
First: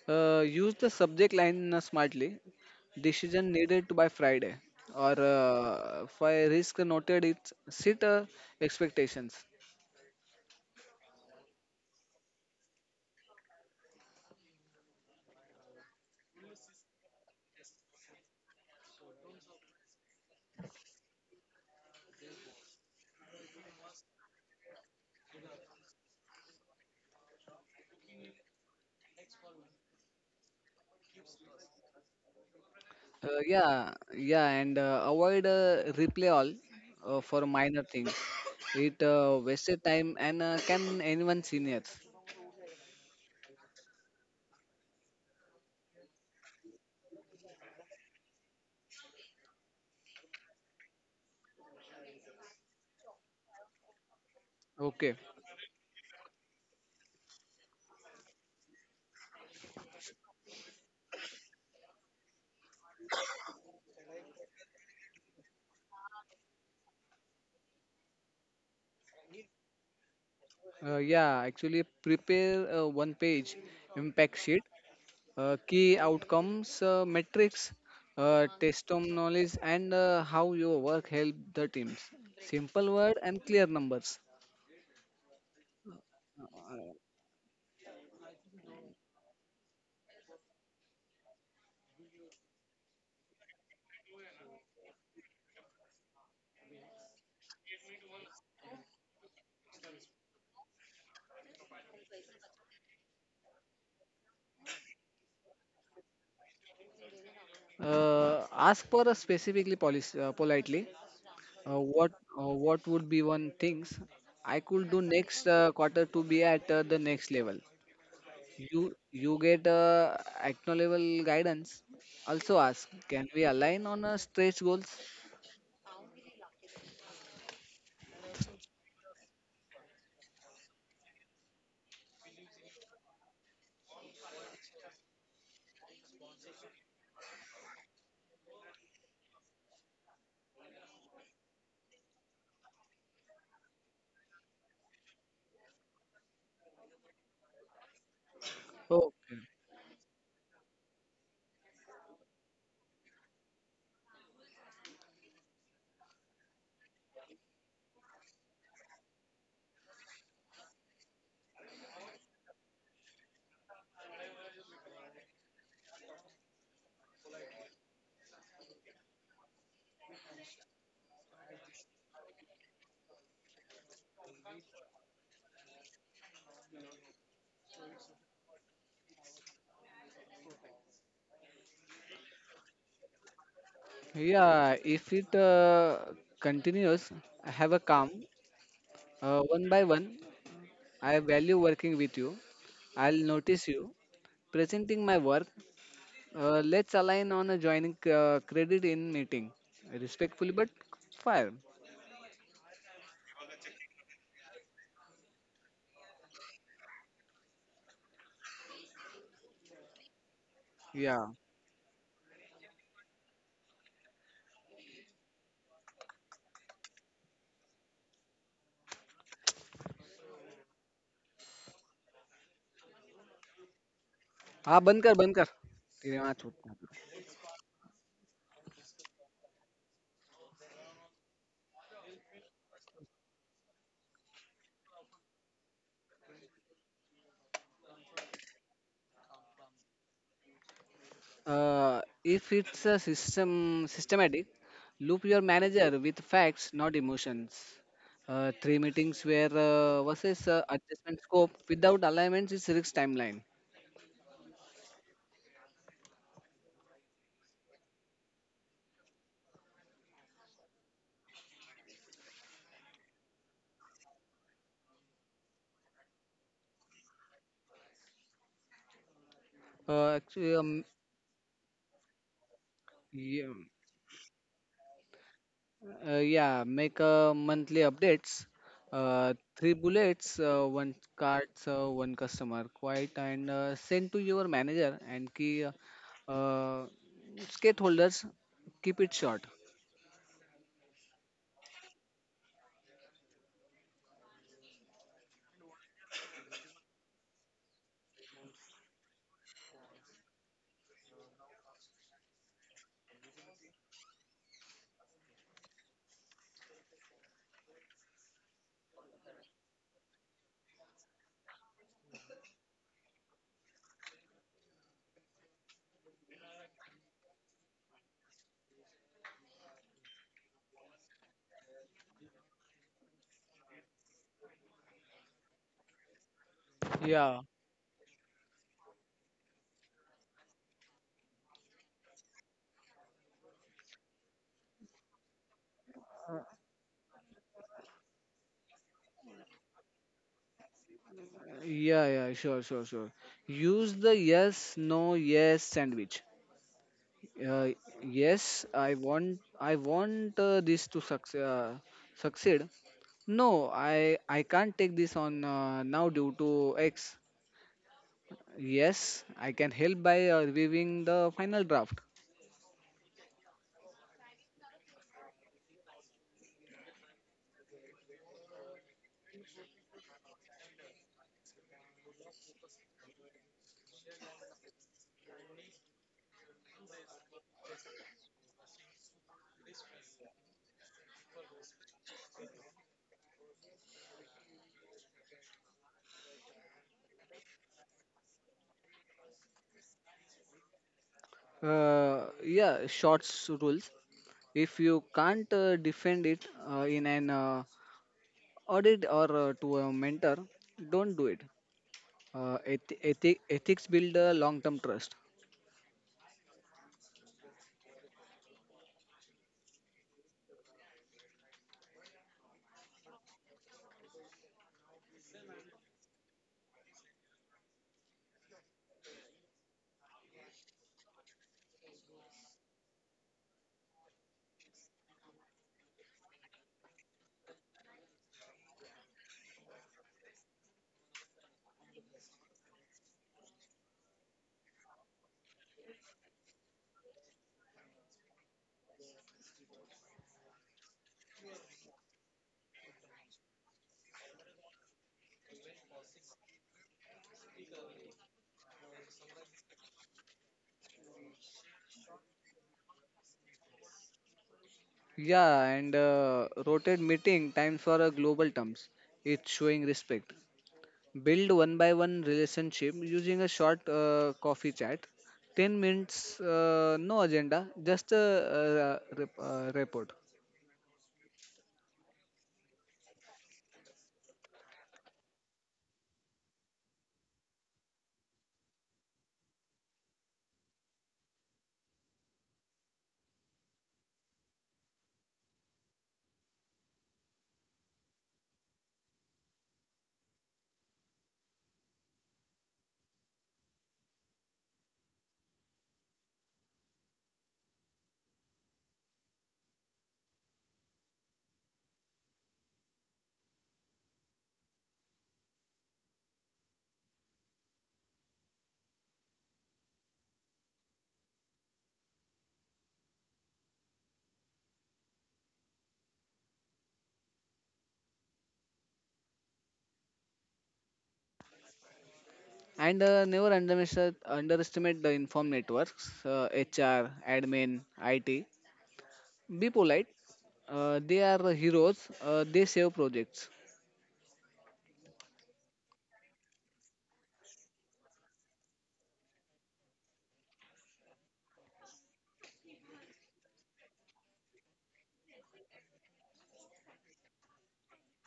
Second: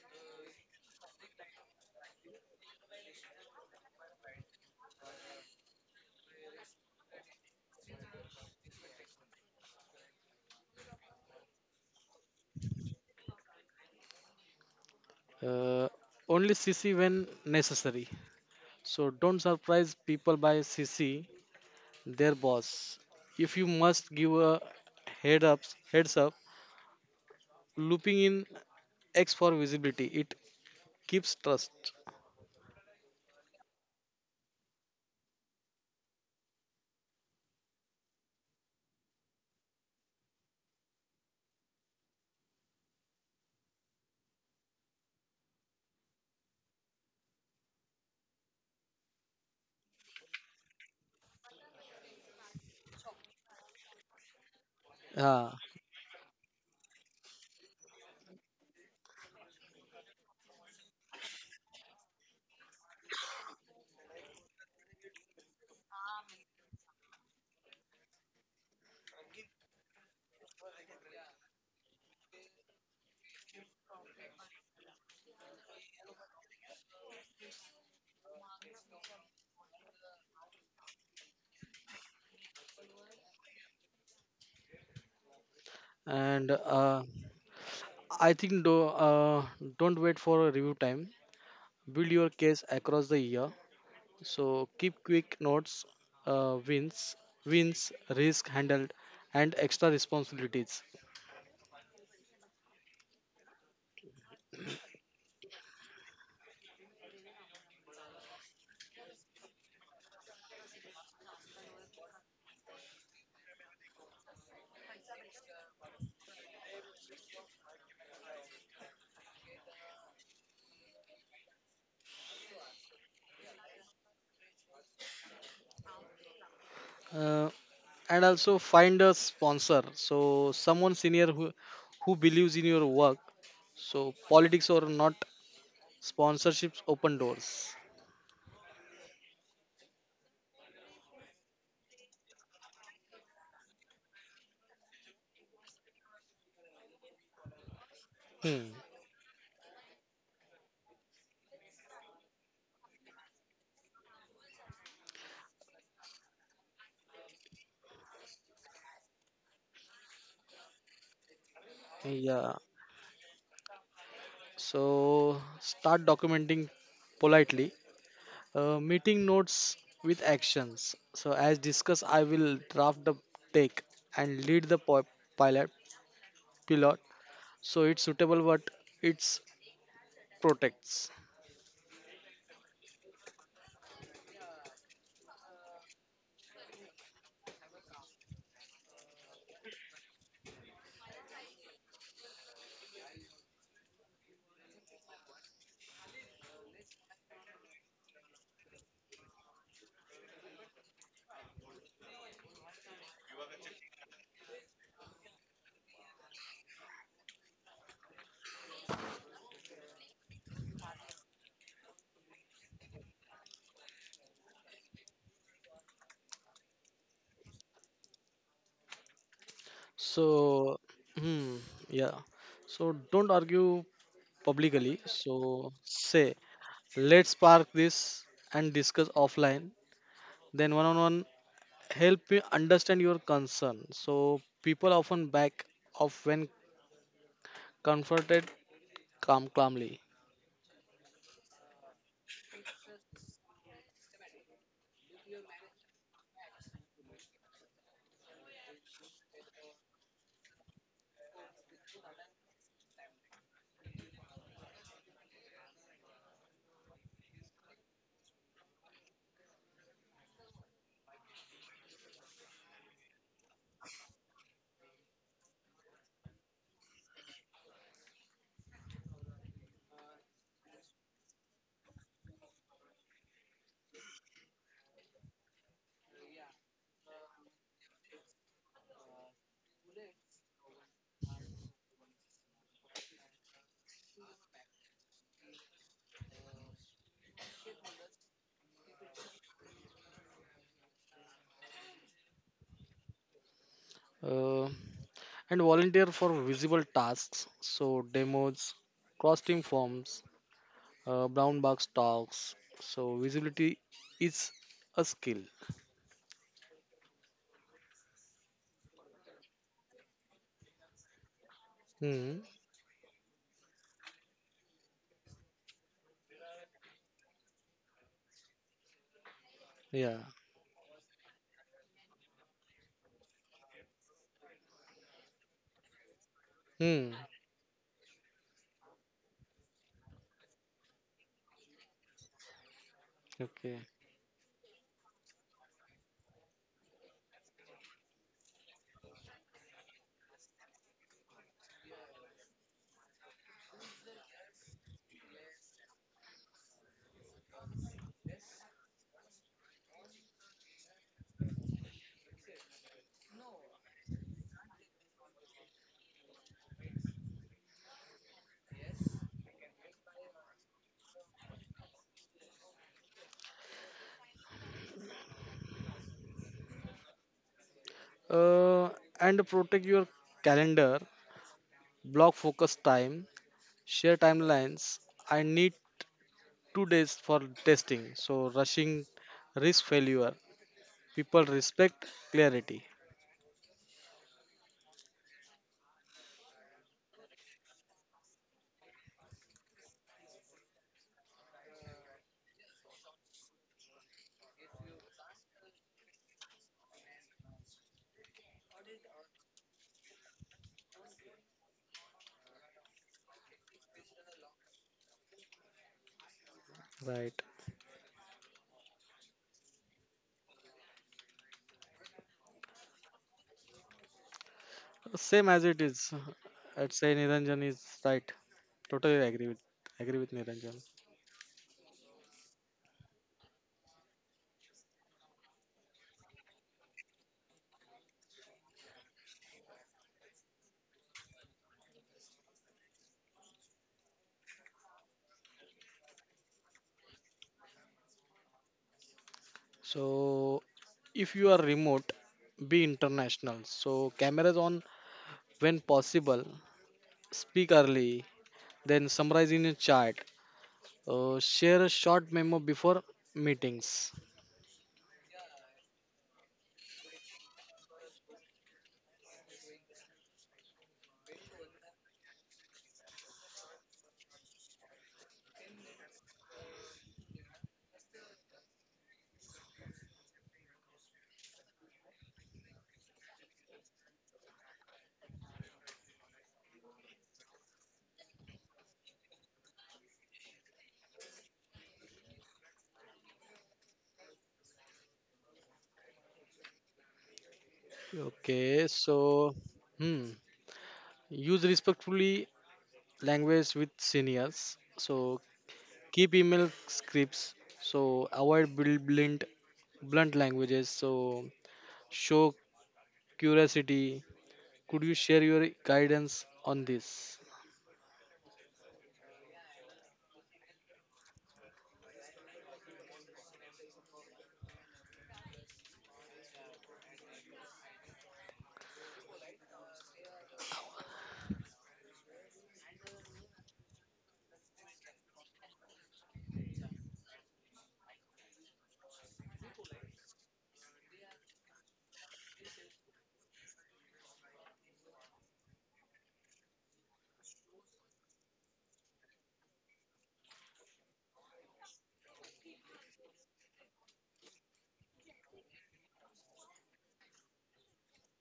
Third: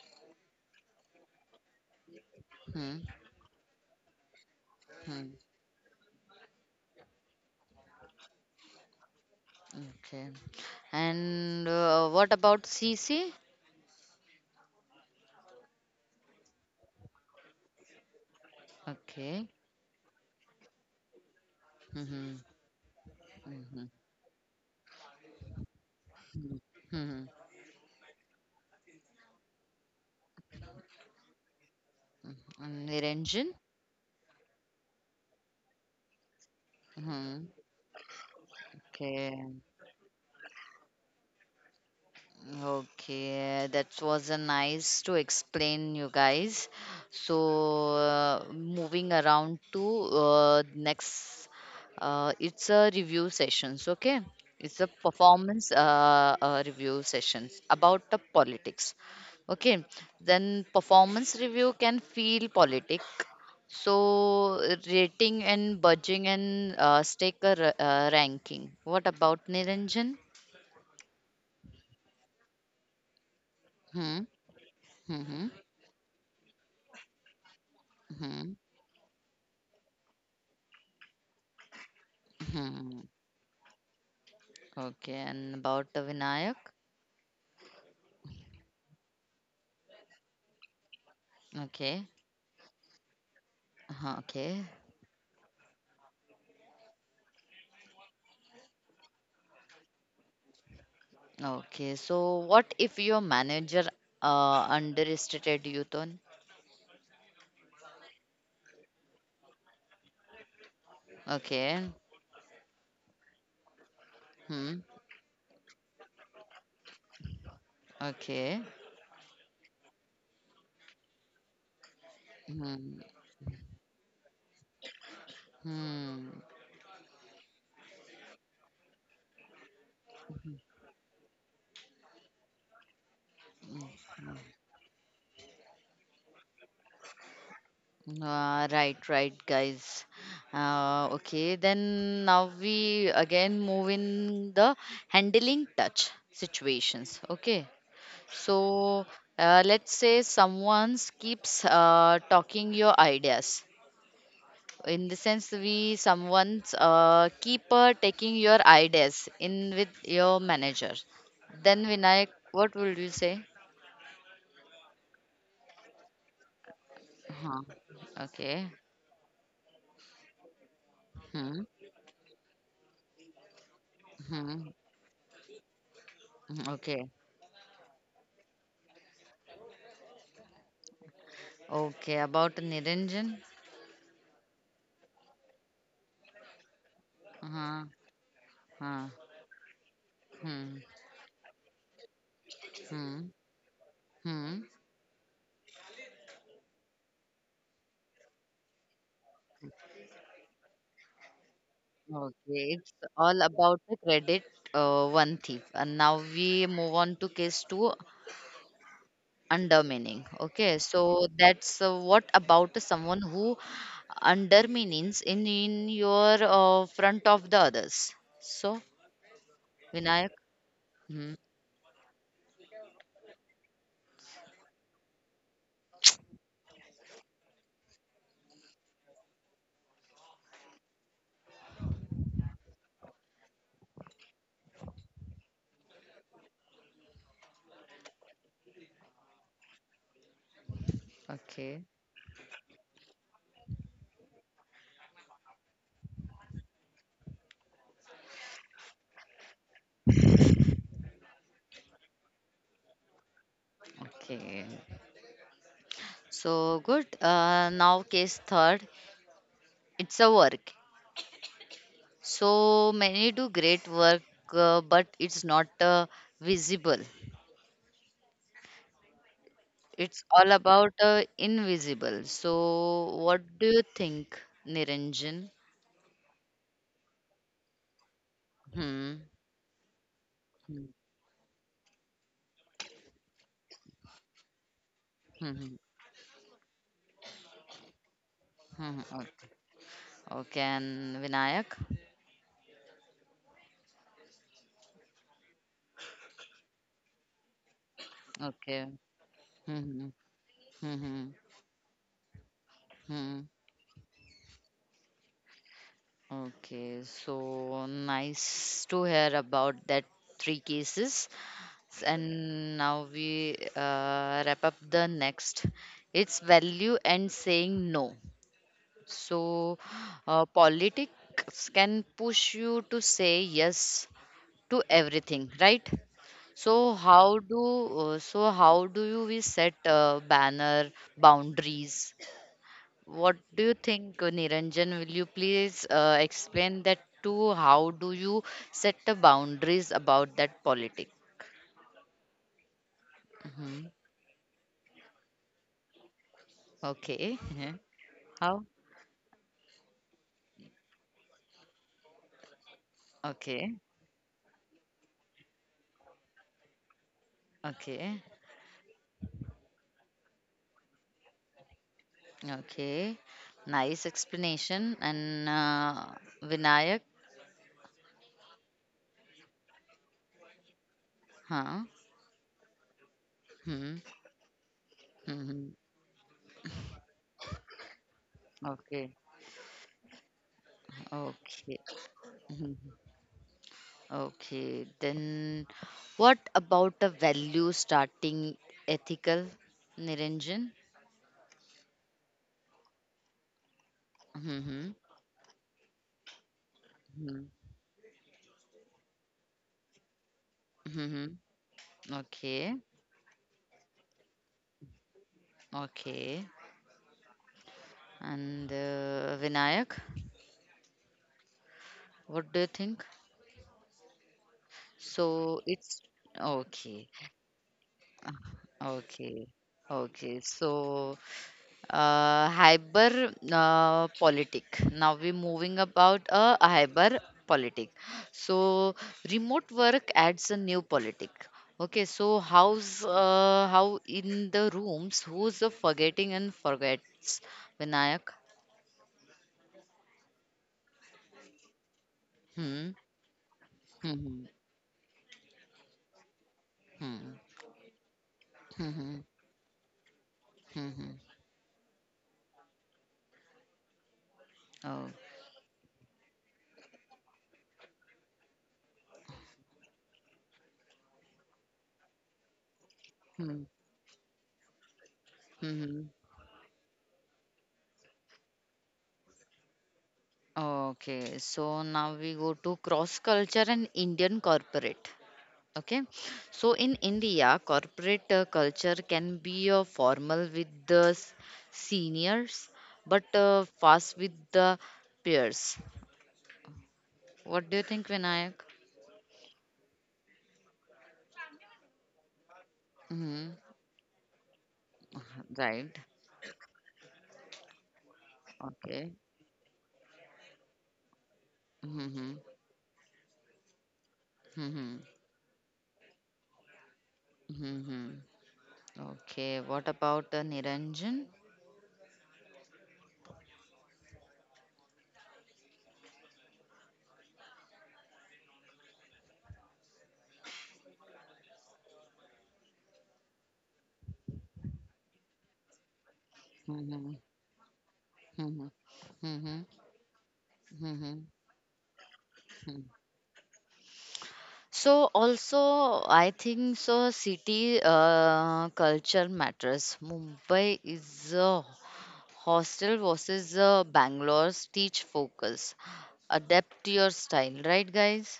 Speaker 3: Use the subject line smartly.
Speaker 1: Hmm.
Speaker 3: Decision needed by Friday. Or
Speaker 1: Hmm.
Speaker 3: for risk noted, it's set expectations.
Speaker 1: Okay. And what about C C?
Speaker 2: Uh, Only CC when necessary. So don't
Speaker 1: Okay.
Speaker 2: surprise people by CC
Speaker 1: Hmm. Hmm.
Speaker 2: their boss. If you
Speaker 1: Hmm.
Speaker 2: must give a heads up,
Speaker 1: Hmm, hmm.
Speaker 2: looping in X for visibility. It keeps trust.
Speaker 1: Mhm, Niranjan?
Speaker 3: Yeah, and avoid replay all
Speaker 1: Mhm,
Speaker 3: for minor things. It
Speaker 1: okay.
Speaker 3: wasted time and can anyone senior.
Speaker 1: Okay, that was a nice to explain you guys. So moving around to next, it's a review sessions. Okay, it's a
Speaker 3: Okay,
Speaker 2: Yeah.
Speaker 1: performance review sessions about the politics. Okay, then performance review can feel politic. So rating and budging and stake a ranking. What about Niranjan?
Speaker 3: yeah, actually prepare one page
Speaker 1: Hmm.
Speaker 3: impact sheet,
Speaker 1: Hmm. Hmm.
Speaker 3: key outcomes metrics,
Speaker 1: Hmm.
Speaker 3: test on knowledge, and how your work helped the teams. Simple
Speaker 1: Hmm.
Speaker 3: word and clear numbers.
Speaker 1: Okay, and about the Vinayak?
Speaker 2: and I think do, Don't wait for a review time,
Speaker 1: Okay.
Speaker 2: build your case across the year,
Speaker 1: Uh-huh,
Speaker 2: so
Speaker 1: okay.
Speaker 2: keep quick notes, uh, wins wins, risk handled, and extra responsibilities.
Speaker 1: Okay. So what if your manager uh, underestimated you, Ton?
Speaker 3: Ask for a specifically policy, politely. Uh,
Speaker 1: Okay.
Speaker 3: what what would be one things I
Speaker 1: Hmm.
Speaker 3: could do next quarter to be at the next level?
Speaker 1: Okay.
Speaker 3: You get acknowledgeable guidance. Also ask,
Speaker 1: Hmm.
Speaker 3: can we align on stretch goals?
Speaker 1: Hmm.
Speaker 2: uh, and also find a sponsor, so someone senior who believes in your work. So politics or not, sponsorships open doors.
Speaker 1: Ah, right, right, guys. Okay, then now we again move in the handling touch situations. Okay, so
Speaker 2: hmm.
Speaker 3: Oh.
Speaker 1: let's say someone keeps talking your ideas, in the sense we someone's keep taking your ideas in with your manager, then Vinayak,
Speaker 2: yeah
Speaker 1: what would you say?
Speaker 2: so start documenting
Speaker 1: Huh.
Speaker 2: politely.
Speaker 1: Okay.
Speaker 2: Meeting notes with actions. So, as
Speaker 1: Hmm.
Speaker 2: discussed, I will draft the take and lead
Speaker 1: Hmm.
Speaker 2: the pilot
Speaker 1: Hmm.
Speaker 2: pilot.
Speaker 1: Okay.
Speaker 2: So it's suitable but it's protects.
Speaker 1: Okay, about Niranjan?
Speaker 3: Yeah, if it continues, have a
Speaker 1: Huh.
Speaker 3: calm.
Speaker 1: Huh.
Speaker 3: One by one,
Speaker 1: Hmm.
Speaker 3: I value working with you. I'll
Speaker 1: Hmm.
Speaker 3: notice you
Speaker 1: Hmm.
Speaker 3: presenting my work. Let's align on a joining credit in meeting. Respectfully, but fire.
Speaker 1: Okay, it's all about the credit one thief, and now we move on to case two, undermining. Okay, so
Speaker 3: Yeah.
Speaker 1: that's what about someone who undermines in your front of the others? So Vinayak?
Speaker 2: So,
Speaker 1: Hmm.
Speaker 2: hmm, yeah. So don't argue
Speaker 3: हाँ
Speaker 2: publicly.
Speaker 3: बंद कर
Speaker 2: So
Speaker 3: तेरे
Speaker 2: say,
Speaker 3: वहाँ छूटना
Speaker 2: let's park this and discuss offline. Then one on one, help me understand your concern. So people often back off when confronted calmly.
Speaker 1: Okay.
Speaker 3: If it's a system systematic. Loop your manager with facts not emotions, three meetings where versus adjustment scope without alignments is risk timeline.
Speaker 1: Okay, so good. Now case third, it's a work. So many do great work, but it's not visible, it's all
Speaker 3: Actually
Speaker 1: about invisible. So what
Speaker 3: yeah.
Speaker 1: do you think, Niranjan?
Speaker 3: Yeah, make monthly updates.
Speaker 1: Hmm.
Speaker 3: Three bullets,
Speaker 1: Hmm.
Speaker 3: one cards, one customer. Quite and send to your manager and
Speaker 1: Hmm.
Speaker 3: key
Speaker 1: Hmm.
Speaker 3: uh, stakeholders. Keep
Speaker 1: Mhm.
Speaker 3: it short.
Speaker 1: Okay. Okay. And Vinayak?
Speaker 2: Uh, and volunteer for visible tasks, so demos,
Speaker 1: Okay.
Speaker 2: cross team
Speaker 1: Mm-hmm.
Speaker 2: forms,
Speaker 1: Mm-hmm.
Speaker 2: brown box talks. So
Speaker 1: Hmm, hmm,
Speaker 2: visibility is a skill.
Speaker 1: hmm. Okay. So nice to hear about that three cases. And
Speaker 2: hmm
Speaker 1: now we wrap up the next. It's value and saying no. So
Speaker 2: yeah
Speaker 1: politics can push you to say yes to everything, right? So
Speaker 2: hmm
Speaker 1: how
Speaker 3: Yeah.
Speaker 1: do so how do you we set banner boundaries? What do you
Speaker 2: okay
Speaker 1: think, Niranjan? Will you please explain that to how do you set the boundaries about that politic?
Speaker 3: Yeah, sure.
Speaker 1: Hmm.
Speaker 3: Use the yes, no, yes sandwich.
Speaker 1: Okay.
Speaker 3: Uh,
Speaker 1: Mhm. How?
Speaker 3: yes, I want this to succeed. Succeed. No,
Speaker 1: Okay.
Speaker 3: I can't take this on now due to X.
Speaker 1: Okay.
Speaker 3: Yes, I can help by reviewing the final draft.
Speaker 1: Okay. Nice explanation. And Vinayak?
Speaker 2: uh, and protect your calendar,
Speaker 1: Huh?
Speaker 2: block focus time,
Speaker 1: Hmm.
Speaker 2: share timelines. I
Speaker 1: Hmm. Hmm.
Speaker 2: need 2 days for testing, so rushing
Speaker 1: Okay.
Speaker 2: risk failure. People
Speaker 1: Okay.
Speaker 2: respect
Speaker 1: Hmm.
Speaker 2: clarity,
Speaker 1: Okay, then what about the value starting ethical, Niranjan?
Speaker 3: Yeah, shorts rules.
Speaker 1: Mm-hmm.
Speaker 3: If you can't defend it in an audit or to a mentor, don't
Speaker 1: Mm-hmm.
Speaker 3: do it.
Speaker 1: Okay,
Speaker 3: Ethics build a long-term trust.
Speaker 1: okay.
Speaker 2: right?
Speaker 1: And Vinayak, what do you think?
Speaker 2: Same
Speaker 1: So
Speaker 2: as it
Speaker 1: it's
Speaker 2: is. I'd
Speaker 1: okay,
Speaker 2: say Niranjan is right. Totally
Speaker 1: okay,
Speaker 2: agree with
Speaker 1: okay.
Speaker 2: Niranjan.
Speaker 1: So hyper politic. Now we're moving about a hyper politic. So remote work adds a new politic. Okay, so how's how in the rooms? Who's forgetting and forgets? Vinayak.
Speaker 2: So if you are remote, be
Speaker 1: Hmm.
Speaker 2: international. So
Speaker 1: Hmm.
Speaker 2: cameras on when possible.
Speaker 1: Hmm.
Speaker 2: Speak early.
Speaker 1: Hmm.
Speaker 2: Then
Speaker 1: Hmm.
Speaker 2: summarize in a chart.
Speaker 1: Hmm. Hmm. Hmm.
Speaker 2: Share a short memo before meetings.
Speaker 1: Oh.
Speaker 3: Yeah, and rotate meeting times for global terms. It's showing respect. Build one by one relationship using a
Speaker 1: Hmm.
Speaker 3: short coffee chat, 10
Speaker 1: Hmm. Hmm.
Speaker 3: minutes no agenda, just a report.
Speaker 1: Okay, so now we go to cross culture and Indian corporate. Okay, so in India, corporate culture can be formal with the seniors, but fast with the peers. What do you think, Vinayak?
Speaker 2: Okay. So hmm. Use respectfully
Speaker 1: Hmm,
Speaker 2: language with seniors. So
Speaker 1: right.
Speaker 2: keep email scripts, so avoid
Speaker 1: Okay.
Speaker 2: blunt languages. So
Speaker 1: Mm-hmm.
Speaker 2: show curiosity.
Speaker 1: Mm-hmm.
Speaker 2: Could you share your guidance on this?
Speaker 1: Mm-hmm. Okay. What about Niranjan?
Speaker 3: And never underestimate the inform networks,
Speaker 1: Mm-hmm.
Speaker 3: HR, admin, it,
Speaker 1: Mm-hmm. Mm-hmm.
Speaker 3: be polite.
Speaker 1: Mm-hmm.
Speaker 3: They are heroes, they
Speaker 1: Mm-hmm.
Speaker 3: save projects.
Speaker 1: So also, I think so. City culture matters. Mumbai is a hostel versus Bangalore's teach focus. Adapt your style, right, guys?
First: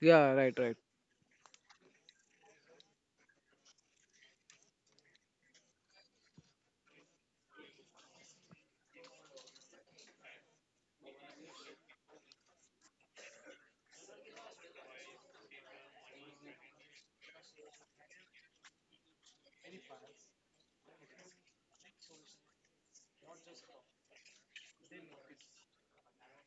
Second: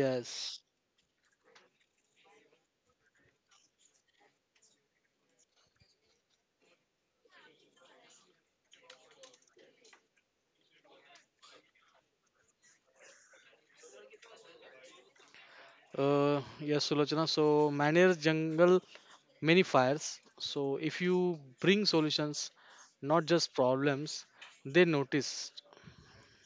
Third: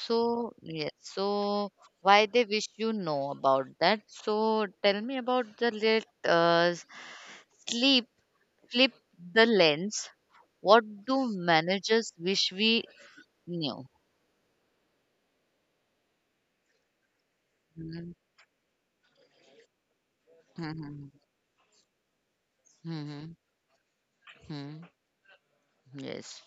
Speaker 3: yeah right right
Speaker 1: yes. So why they wish you know about that? So tell me about the let sleep flip the lens. What do managers wish we knew?
Speaker 2: uh yes Sulochana. So
Speaker 1: Mm-hmm.
Speaker 2: manage jungle many fires. So
Speaker 1: Hmm,
Speaker 2: if
Speaker 1: hmm,
Speaker 2: you bring solutions,
Speaker 1: hmm,
Speaker 2: not
Speaker 1: hmm,
Speaker 2: just problems,
Speaker 1: hmm.
Speaker 2: they notice.
Speaker 1: Yes,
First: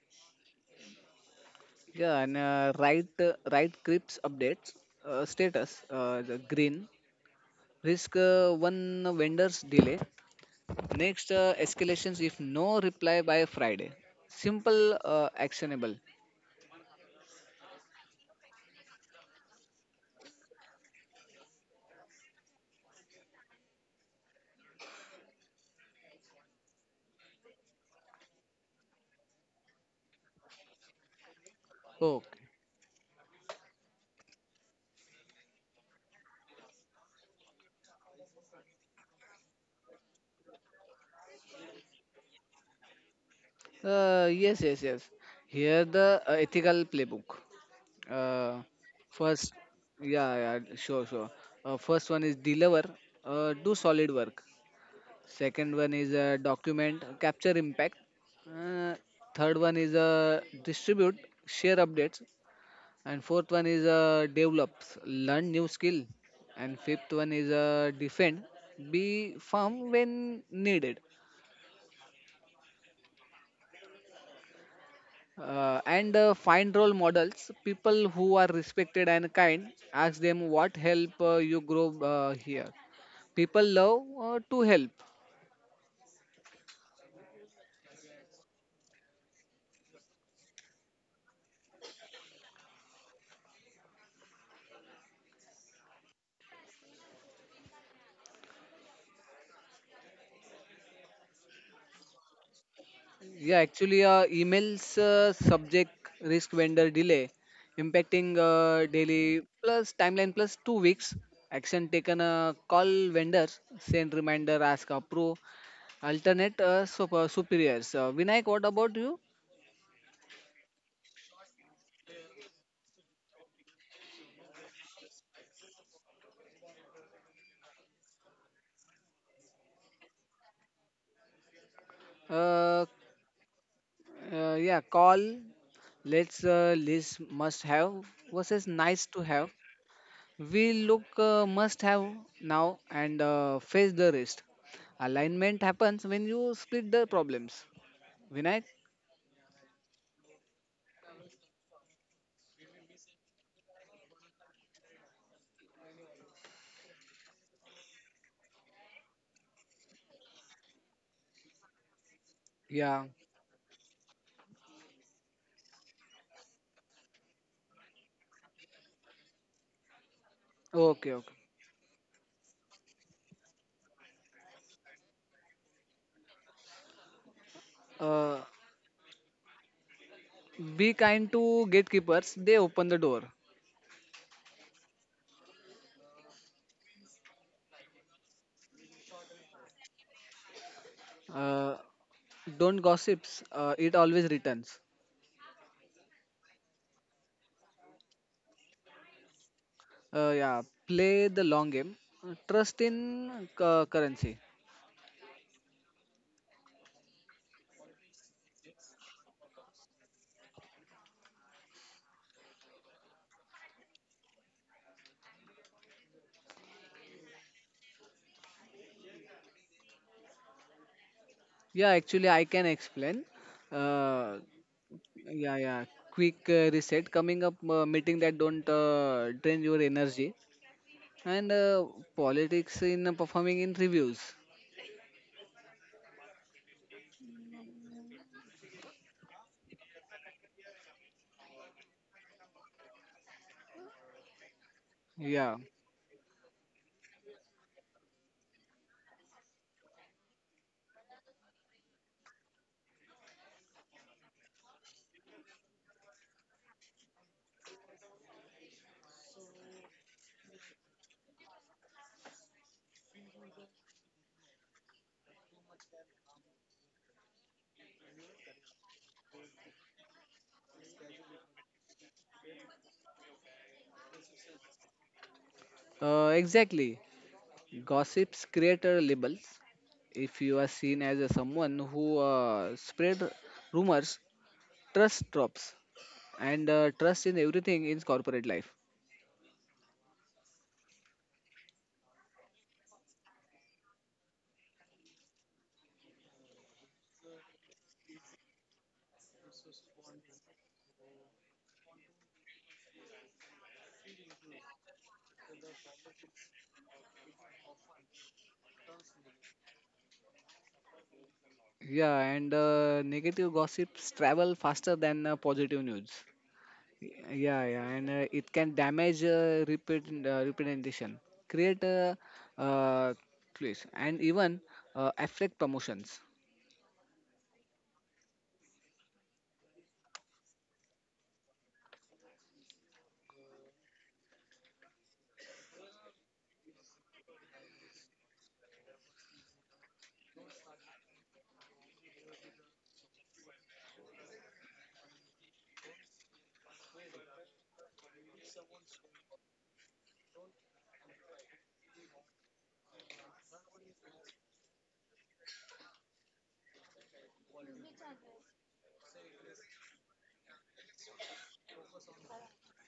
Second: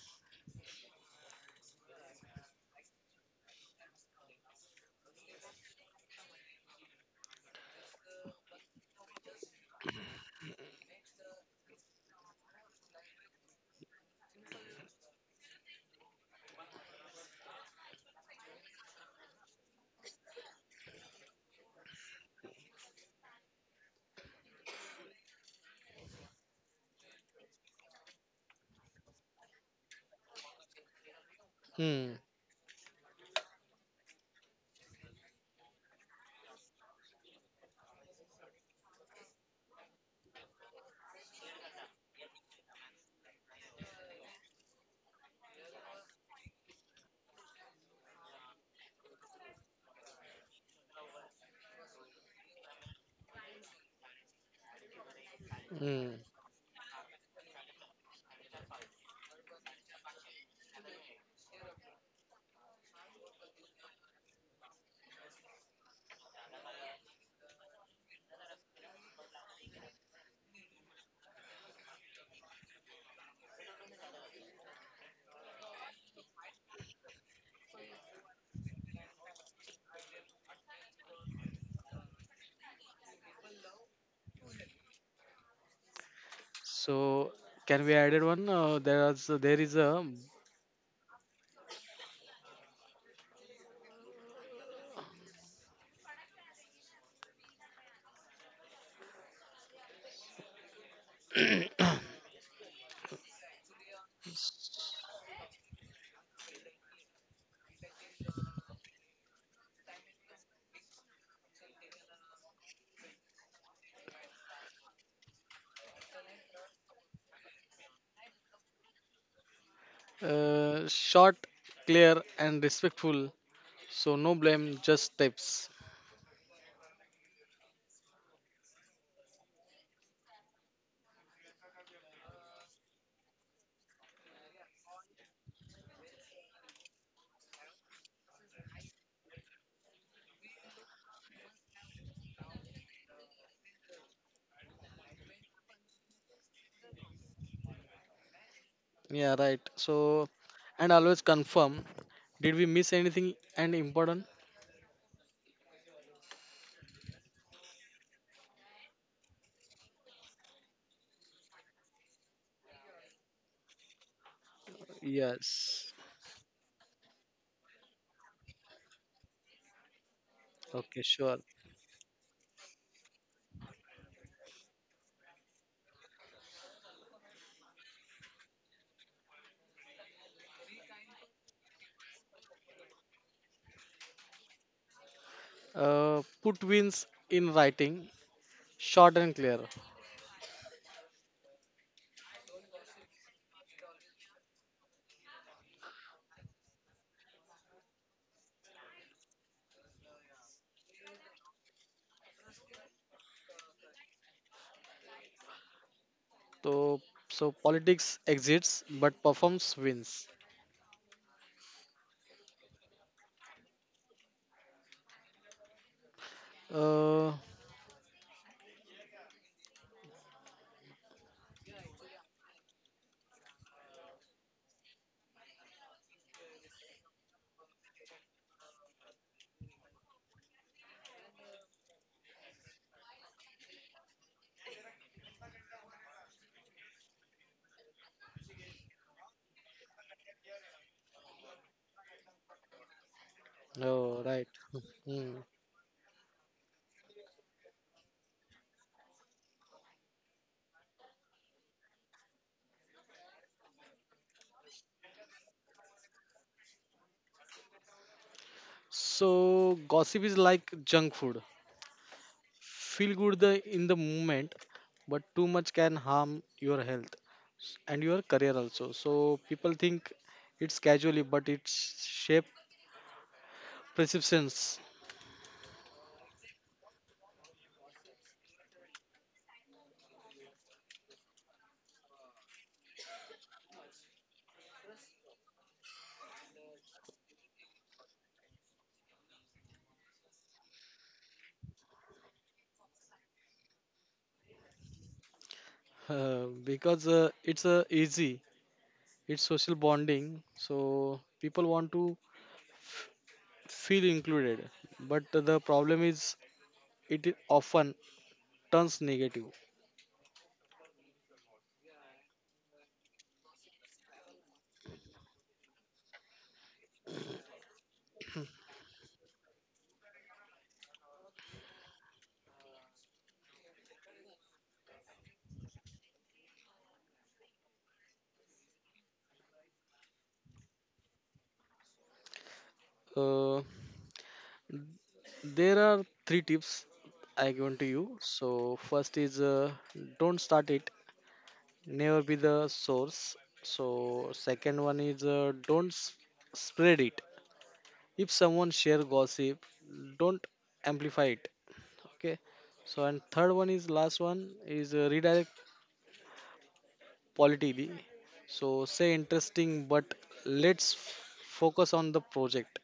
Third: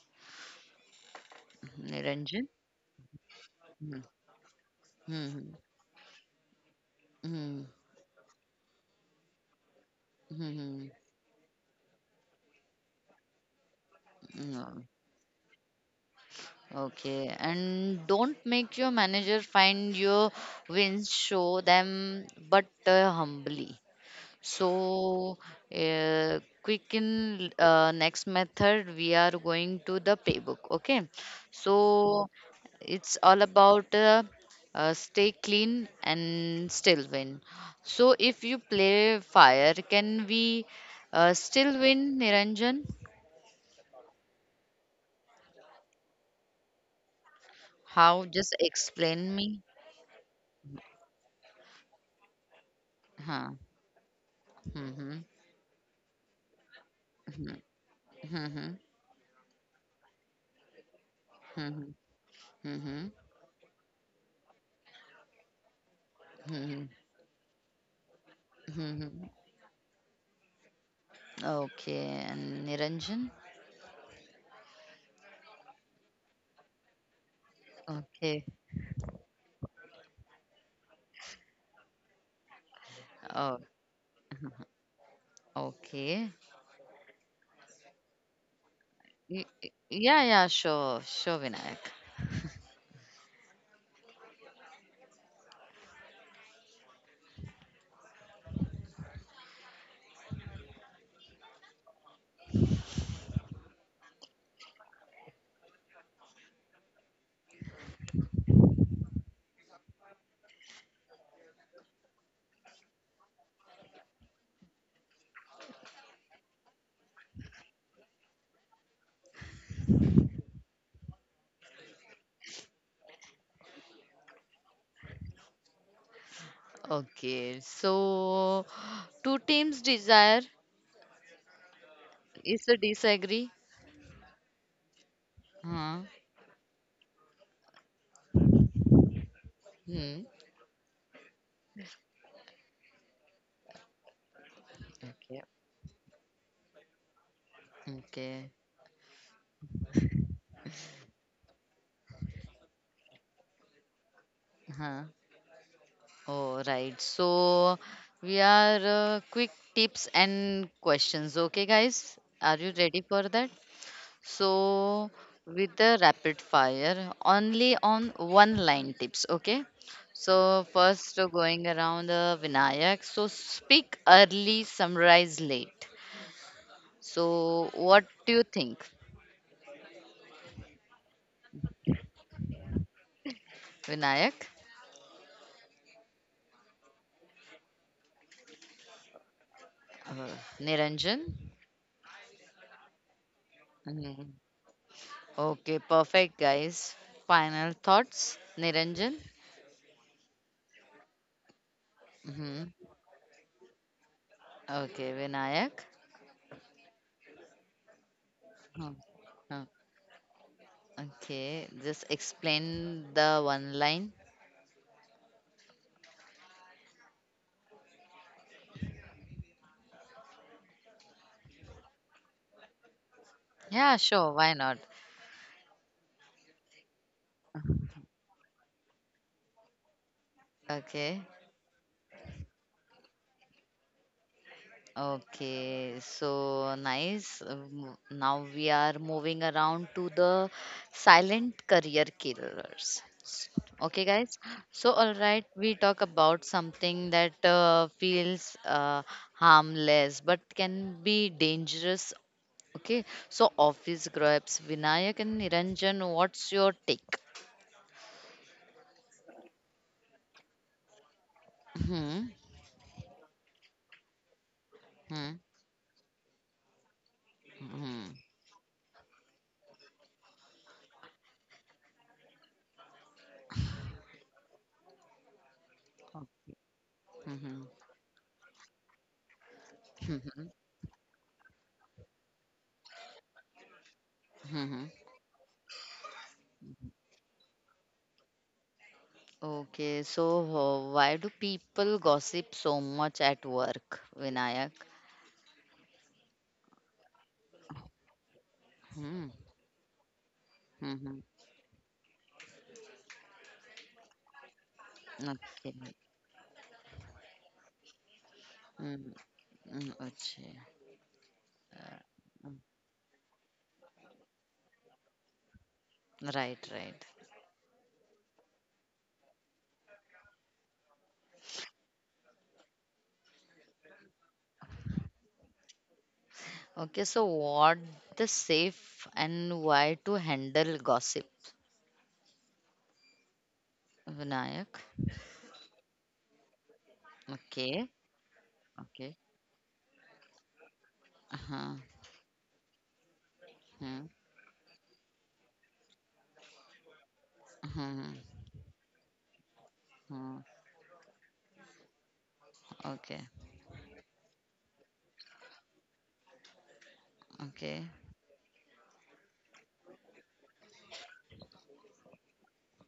Speaker 3: yeah and
Speaker 1: Niranjan.
Speaker 3: right
Speaker 1: Mhm.
Speaker 3: crips updates,
Speaker 1: Mhm.
Speaker 3: status the green
Speaker 1: Mhm.
Speaker 3: risk, one vendor's delay.
Speaker 1: Mhm.
Speaker 3: Next, escalations if no reply by Friday.
Speaker 1: Mhm.
Speaker 3: Simple, actionable.
Speaker 1: Okay, and don't make your manager find your wins, show them, but humbly. So, quick in next method, we are going to the playbook. Okay, so
Speaker 2: Hmm.
Speaker 3: Okay.
Speaker 1: it's all about stay clean and still win. So, if you play fire, can we still win, Niranjan?
Speaker 3: Yes. Here the ethical playbook.
Speaker 1: How?
Speaker 3: Uh,
Speaker 1: Just explain
Speaker 3: first,
Speaker 1: me.
Speaker 3: yeah, yeah, sure, sure. First one is deliver,
Speaker 1: Huh.
Speaker 3: do solid work.
Speaker 1: Mm-hmm.
Speaker 3: Second one is
Speaker 2: Hmm.
Speaker 3: document, capture impact.
Speaker 1: Mm-hmm. Mm-hmm.
Speaker 3: Uh, third one is distribute, share updates.
Speaker 1: Mm-hmm.
Speaker 3: And fourth one is develops, learn new skill. And
Speaker 1: Mm-hmm.
Speaker 3: fifth one is defend, be
Speaker 1: Mm-hmm.
Speaker 3: firm when needed.
Speaker 1: Okay, and Niranjan?
Speaker 3: And find role models, people who are
Speaker 1: Okay.
Speaker 3: respected and kind. Ask them what help you grow. Here
Speaker 1: Oh,
Speaker 3: people love to help.
Speaker 1: okay.
Speaker 2: So can we added one? There is a
Speaker 1: Yeah, yeah, sure, sure, Vinayak.
Speaker 3: Yeah, actually, emails subject, risk vendor delay, impacting daily plus timeline plus 2 weeks. Action taken, call vendors, send reminder, ask approve, alternate superiors. Vinayak, what about you?
Speaker 2: Short, clear, and respectful. So no blame, just tips.
Speaker 1: Okay, so two teams desire. Is
Speaker 3: Uh,
Speaker 1: the disagree?
Speaker 3: yeah, call,
Speaker 1: Huh.
Speaker 3: let's list must have versus nice to have.
Speaker 1: Hmm.
Speaker 3: We look must have now and face the rest.
Speaker 1: Okay.
Speaker 3: Alignment happens when you split the problems.
Speaker 1: Okay.
Speaker 3: Vinayak?
Speaker 2: Yeah, right. So and always confirm. Did we miss anything and important?
Speaker 1: Huh. Oh, right. So we are quick tips and questions. Okay, guys. Are you
Speaker 3: Yeah.
Speaker 1: ready for that? So with
Speaker 2: Yes.
Speaker 1: the rapid fire, only on one line tips. Okay. So
Speaker 3: Okay,
Speaker 2: Okay,
Speaker 3: okay.
Speaker 1: first
Speaker 2: sure.
Speaker 1: going around Vinayak. So speak early, summarize late. So what
Speaker 3: Uh,
Speaker 1: do you think,
Speaker 3: be kind to gatekeepers. They open the door.
Speaker 1: Vinayak?
Speaker 2: Put wins in writing, short and clear.
Speaker 1: Uh, Niranjan?
Speaker 3: Uh, don't gossips. It always
Speaker 1: Mhm.
Speaker 3: returns.
Speaker 1: Okay, perfect, guys. Final thoughts, Niranjan.
Speaker 3: Yeah. Play the long game. Trust
Speaker 1: Hmm.
Speaker 3: in currency.
Speaker 1: Okay, Vinayak.
Speaker 2: So so politics
Speaker 1: Oh,
Speaker 2: exits but
Speaker 1: oh,
Speaker 2: performs wins.
Speaker 1: okay, just explain the one line.
Speaker 2: Uh,
Speaker 3: Yeah, actually, I can explain.
Speaker 1: Yeah,
Speaker 3: Uh,
Speaker 1: sure, why not?
Speaker 3: yeah, yeah. Quick reset. Coming up meeting that don't drain your energy.
Speaker 1: Okay,
Speaker 3: And politics in performing in reviews.
Speaker 1: okay, so nice. Now we are moving around to the silent career killers. Okay,
Speaker 2: oh
Speaker 1: guys.
Speaker 2: right.
Speaker 1: So, all
Speaker 2: Hmm.
Speaker 1: right,
Speaker 3: Yeah.
Speaker 1: we talk about something that feels harmless but can be dangerous. Okay, so office grabs, Vinayak and Niranjan, what's your take?
Speaker 2: So gossip is like junk food.
Speaker 1: Hmm.
Speaker 2: Feel good in the moment, but
Speaker 1: Hmm.
Speaker 2: too much can harm your health, and
Speaker 1: Hmm.
Speaker 2: your career also. So people think it's casually, but it's shape perceptions.
Speaker 3: Exactly.
Speaker 1: Hmm.
Speaker 3: Gossips create labels. If you
Speaker 1: Hmm.
Speaker 3: are seen as a someone who spread rumors,
Speaker 1: Hmm.
Speaker 3: trust drops, and trust in everything in corporate life.
Speaker 1: Okay, so why do people gossip so much at work, Vinayak?
Speaker 2: Because it's easy.
Speaker 1: Hmm.
Speaker 2: It's social bonding, so
Speaker 1: Hmm.
Speaker 2: people want to feel included. But the
Speaker 1: Okay.
Speaker 2: problem is it often turns
Speaker 1: Hmm.
Speaker 2: negative.
Speaker 1: Hmm. Okay.
Speaker 3: Yeah, and
Speaker 1: Hmm.
Speaker 3: negative gossips travel faster than positive news.
Speaker 1: Right, right.
Speaker 3: Yeah, and it can damage representation, create uh, place, and even affect promotions.
Speaker 1: Okay, so what the safe and why to handle gossip,
Speaker 2: Uh,
Speaker 1: Vinayak?
Speaker 2: there are three tips I given to
Speaker 1: Okay,
Speaker 2: you. So first
Speaker 1: okay.
Speaker 2: is don't start it.
Speaker 1: Uh-huh.
Speaker 2: Never be the source.
Speaker 1: Hmm.
Speaker 2: So second one is don't s- spread it.
Speaker 1: Uh-huh,
Speaker 2: If someone share gossip,
Speaker 1: hmm. Hmm.
Speaker 2: don't amplify it, okay? So
Speaker 1: Okay,
Speaker 2: and third one is last one is redirect
Speaker 1: okay.
Speaker 2: politically. So say interesting, but let's focus on the project.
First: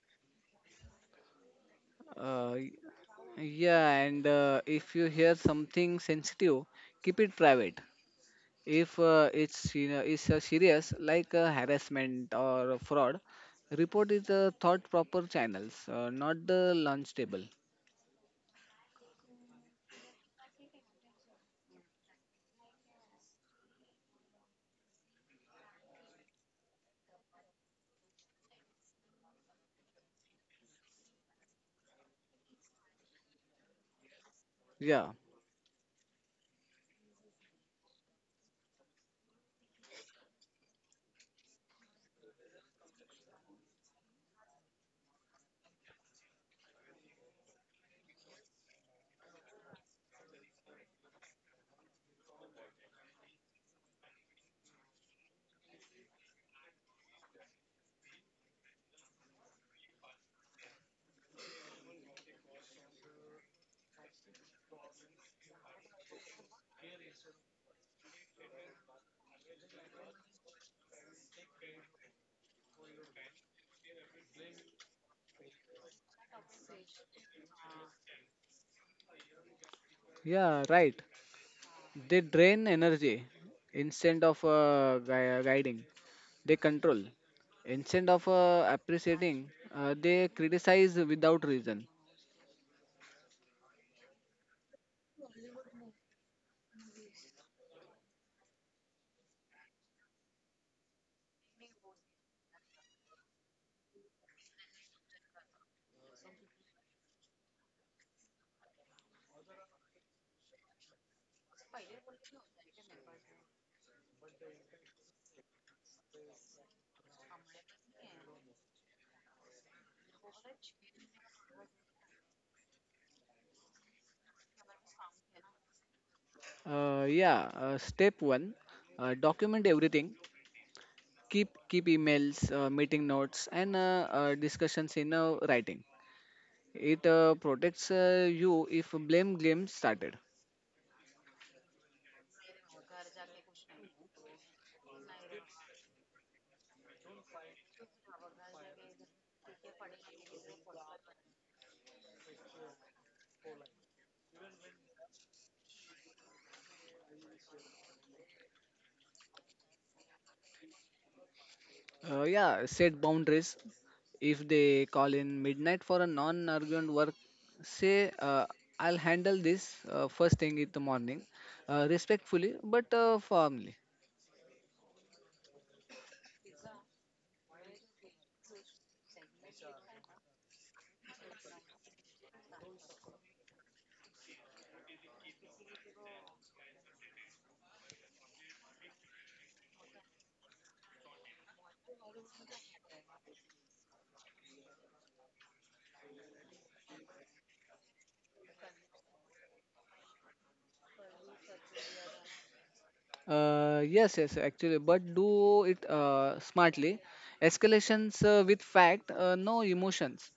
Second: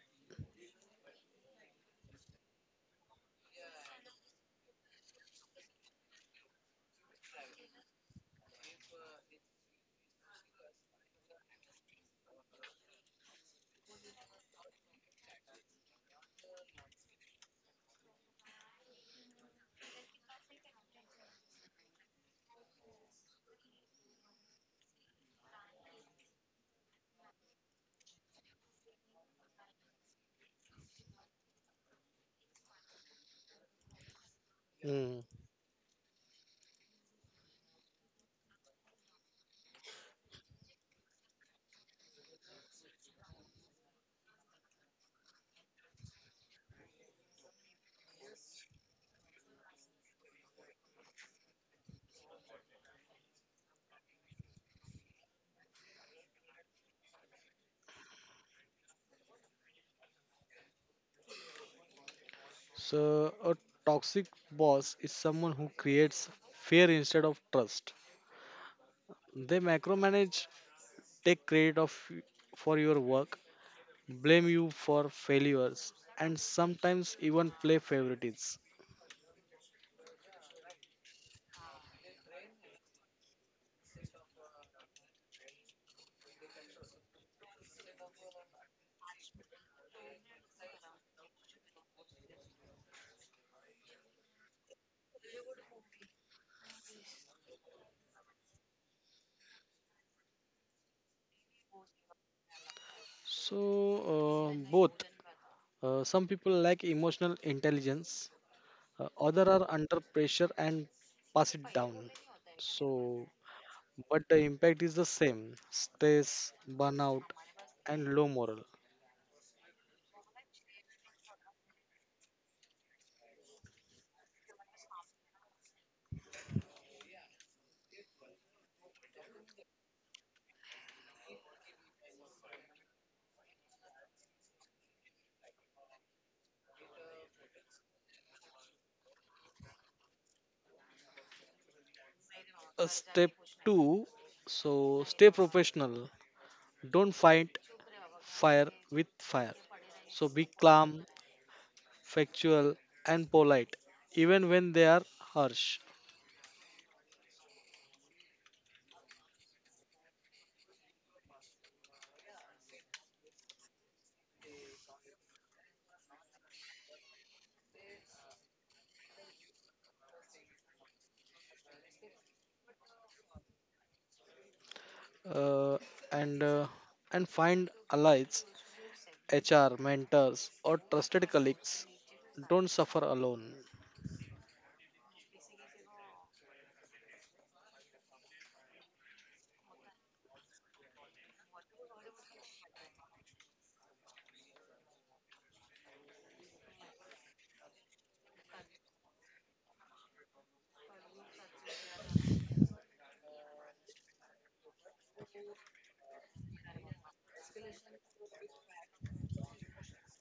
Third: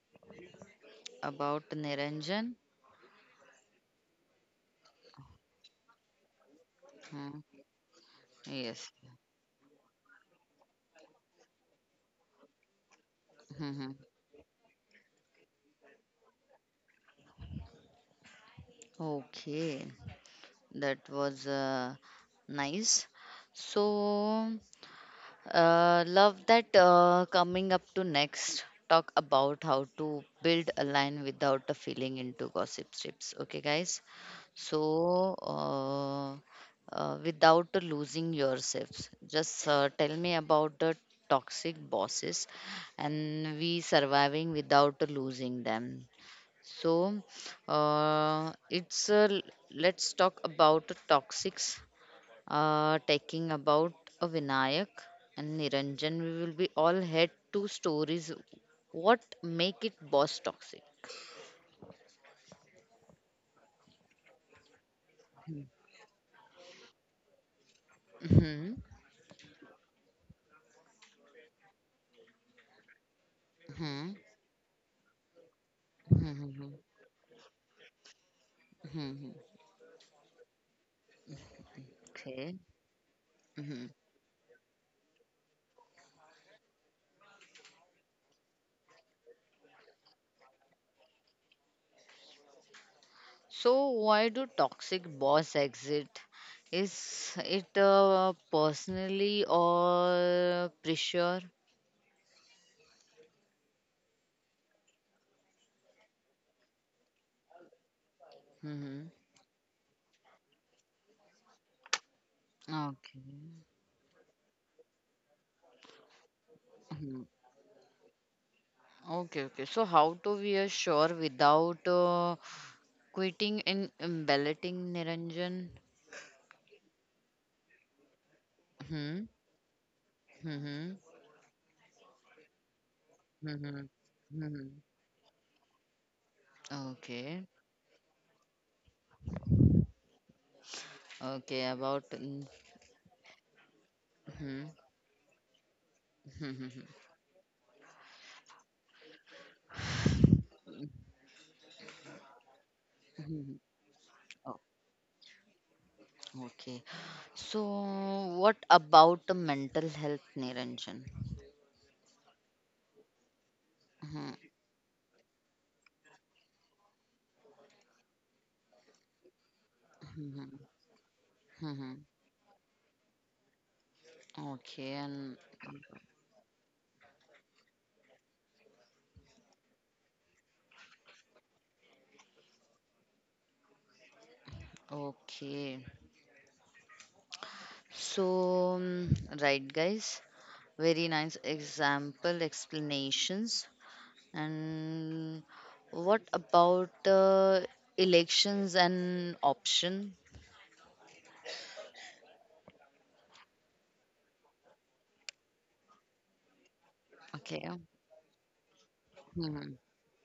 Speaker 1: About
Speaker 3: Uh,
Speaker 1: Niranjan?
Speaker 3: Yeah, and if you hear something sensitive, keep it
Speaker 1: Hmm.
Speaker 3: private. If
Speaker 1: Yes.
Speaker 3: it's you know it's serious like harassment or a fraud,
Speaker 1: Hmm.
Speaker 3: report it thought proper channels, not the lunch table.
Speaker 1: Okay, that was nice. So. Love that coming up to next talk about how to build a line without a feeling into gossip strips. Okay, guys.
Speaker 3: Yeah,
Speaker 2: Hmm.
Speaker 1: So, without losing yourselves, just tell me about the toxic bosses and we surviving without losing them. So, it's let's talk about the toxics talking about a Vinayak and Niranjan. We will be all head to stories. What make it boss toxic?
Speaker 2: So a toxic boss is someone who creates fear instead of trust.
Speaker 1: Hmm.
Speaker 2: They macromanage, take credit of for your work,
Speaker 1: Hmm.
Speaker 2: blame you for failures, and
Speaker 1: Hmm.
Speaker 2: sometimes even play favorites.
Speaker 1: Hmm.
Speaker 3: yeah, right. They
Speaker 1: Okay.
Speaker 3: drain energy
Speaker 1: Hmm.
Speaker 3: instead of guiding. They control instead of appreciating. They criticize without reason.
Speaker 1: So why do toxic boss exit? Is it personally or pressure?
Speaker 2: So, Both. Some people lack emotional intelligence,
Speaker 1: Hmm.
Speaker 2: other are under pressure and pass it down. So,
Speaker 1: Okay.
Speaker 2: but the impact is the same: stress, burnout,
Speaker 1: Mhm.
Speaker 2: and low moral.
Speaker 1: Okay, okay. So how to we are sure without quitting and balloting, Niranjan.
Speaker 3: Yeah, step one,
Speaker 1: Hmm.
Speaker 3: document everything.
Speaker 1: Hmm. Hmm.
Speaker 3: Keep emails, meeting notes,
Speaker 1: Hmm.
Speaker 3: and
Speaker 1: Hmm, hmm, hmm.
Speaker 3: discussions in writing. It
Speaker 1: Okay.
Speaker 3: protects you if blame game started.
Speaker 1: Okay. About. Mm,
Speaker 2: Step two.
Speaker 1: hmm.
Speaker 2: So, stay professional.
Speaker 1: Hmm. Hmm. Hmm, hmm,
Speaker 2: Don't fight fire with fire. So, be calm, factual, and
Speaker 1: hmm.
Speaker 2: polite, even
Speaker 1: Oh,
Speaker 2: when they are harsh.
Speaker 1: okay. So, what about the mental health, Niranjan?
Speaker 3: Yeah, set boundaries.
Speaker 1: Hmm.
Speaker 3: If they call in midnight for a non urgent work, say, uh, I'll handle this
Speaker 1: Hmm.
Speaker 3: first thing
Speaker 1: Hmm.
Speaker 3: in the morning,
Speaker 1: Hmm, hmm.
Speaker 3: respectfully but firmly.
Speaker 1: Okay. And
Speaker 2: Uh, and uh, and find allies, HR, mentors, or trusted colleagues. Don't suffer alone.
Speaker 1: okay. So, mm, right, guys. Very nice example explanations. And what about elections and option?
Speaker 3: Yes, actually, but do it smartly.
Speaker 1: Okay.
Speaker 3: Escalations with fact, no
Speaker 1: Hmm.
Speaker 3: emotions.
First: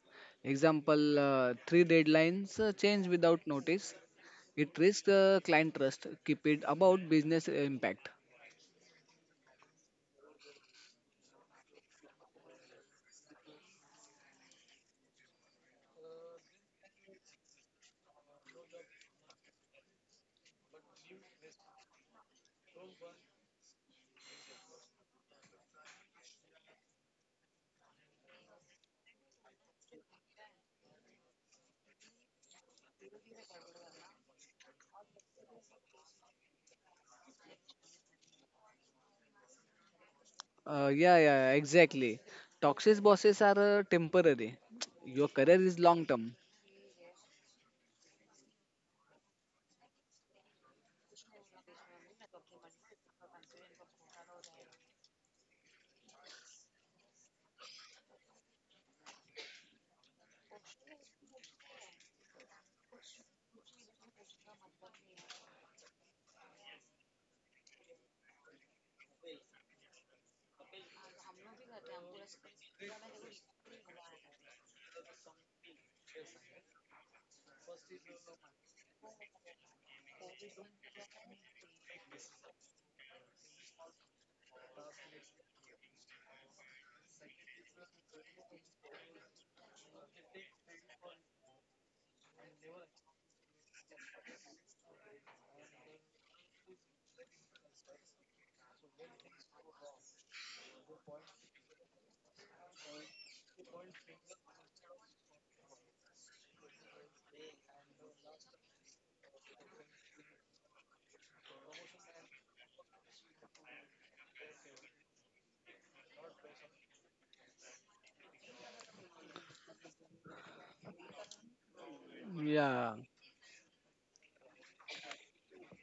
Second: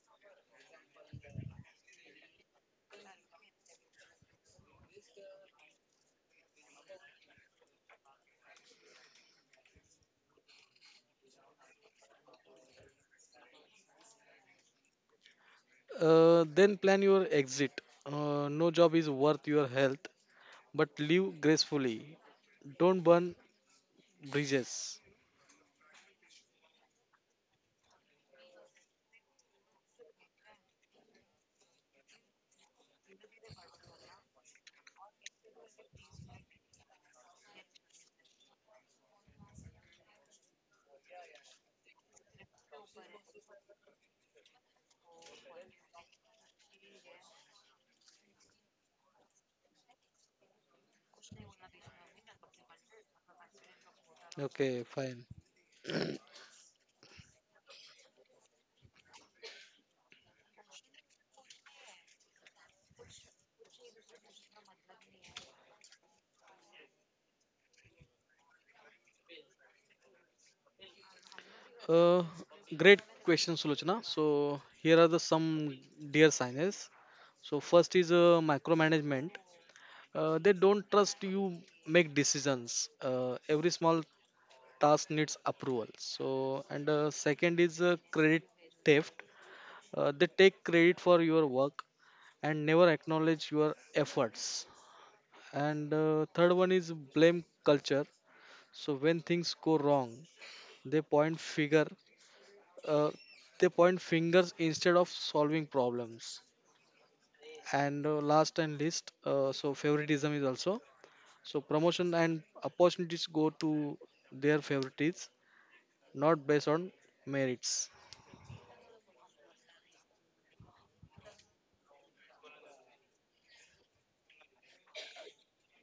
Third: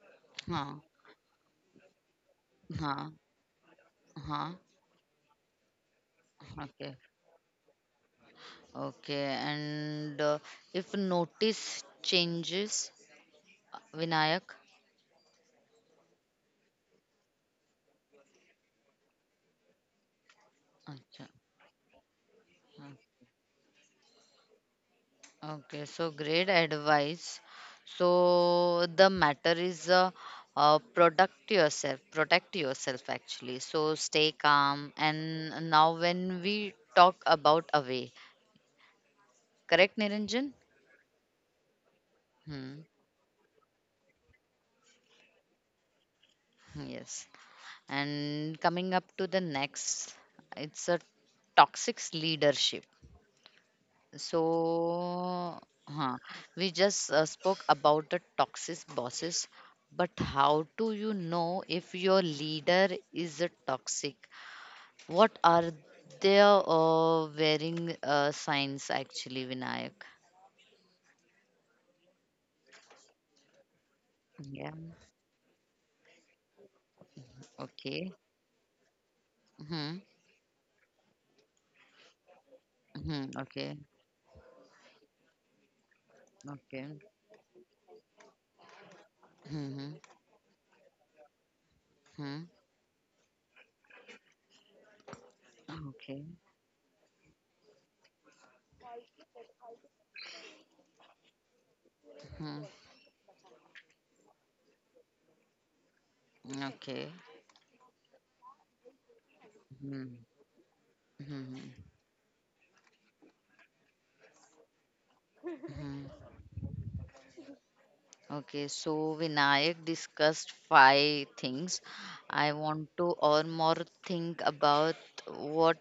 Speaker 1: Huh.
Speaker 3: Example, three deadlines change
Speaker 1: Huh.
Speaker 3: without notice.
Speaker 1: Huh.
Speaker 3: It risks client trust. Keep it
Speaker 1: Okay.
Speaker 3: about business impact.
Speaker 1: Okay. And if notice changes, Vinayak.
Speaker 2: Then plan your exit. No job is worth your health, but
Speaker 1: Acha.
Speaker 2: live gracefully.
Speaker 1: Hmm.
Speaker 2: Don't burn bridges.
Speaker 1: Okay. So great advice. So the matter is protect yourself. Protect yourself actually. So stay calm. And now when we talk about away. Correct, Niranjan?
Speaker 3: Yeah, exactly.
Speaker 1: Hmm.
Speaker 3: Toxic bosses are temporary. Your career is long term.
Speaker 1: Yes. And coming up to the next, it's a toxic leadership.
Speaker 2: Okay, fine.
Speaker 1: So, huh, we just spoke about the toxic bosses, but how do you know if your leader is a toxic? What are their wearing signs actually, Vinayak?
Speaker 2: Uh, Great question, Sulochana. So
Speaker 1: Yeah.
Speaker 2: here are the some dear signers. So first is
Speaker 1: Okay.
Speaker 2: micromanagement.
Speaker 1: Hmm.
Speaker 2: They don't trust you make decisions.
Speaker 1: Hmm.
Speaker 2: Every
Speaker 1: Okay.
Speaker 2: small task needs approval. So and
Speaker 1: Okay.
Speaker 2: Second is credit theft.
Speaker 1: Hmm.
Speaker 2: They take credit for your work
Speaker 1: Hmm. Hmm.
Speaker 2: and never acknowledge your efforts. And
Speaker 1: Okay.
Speaker 2: third one is blame culture. So when things go wrong, they point figure
Speaker 1: Mhm.
Speaker 2: uh, they point fingers instead of solving problems.
Speaker 1: Okay.
Speaker 2: And last and least,
Speaker 1: Mhm.
Speaker 2: favoritism is also. So
Speaker 1: Mhm.
Speaker 2: promotion and opportunities go to their favorites,
Speaker 1: Mhm.
Speaker 2: not based on merits.
Speaker 1: Okay, so Vinayak discussed five things. I
Speaker 3: Yeah,
Speaker 1: want to or more think about what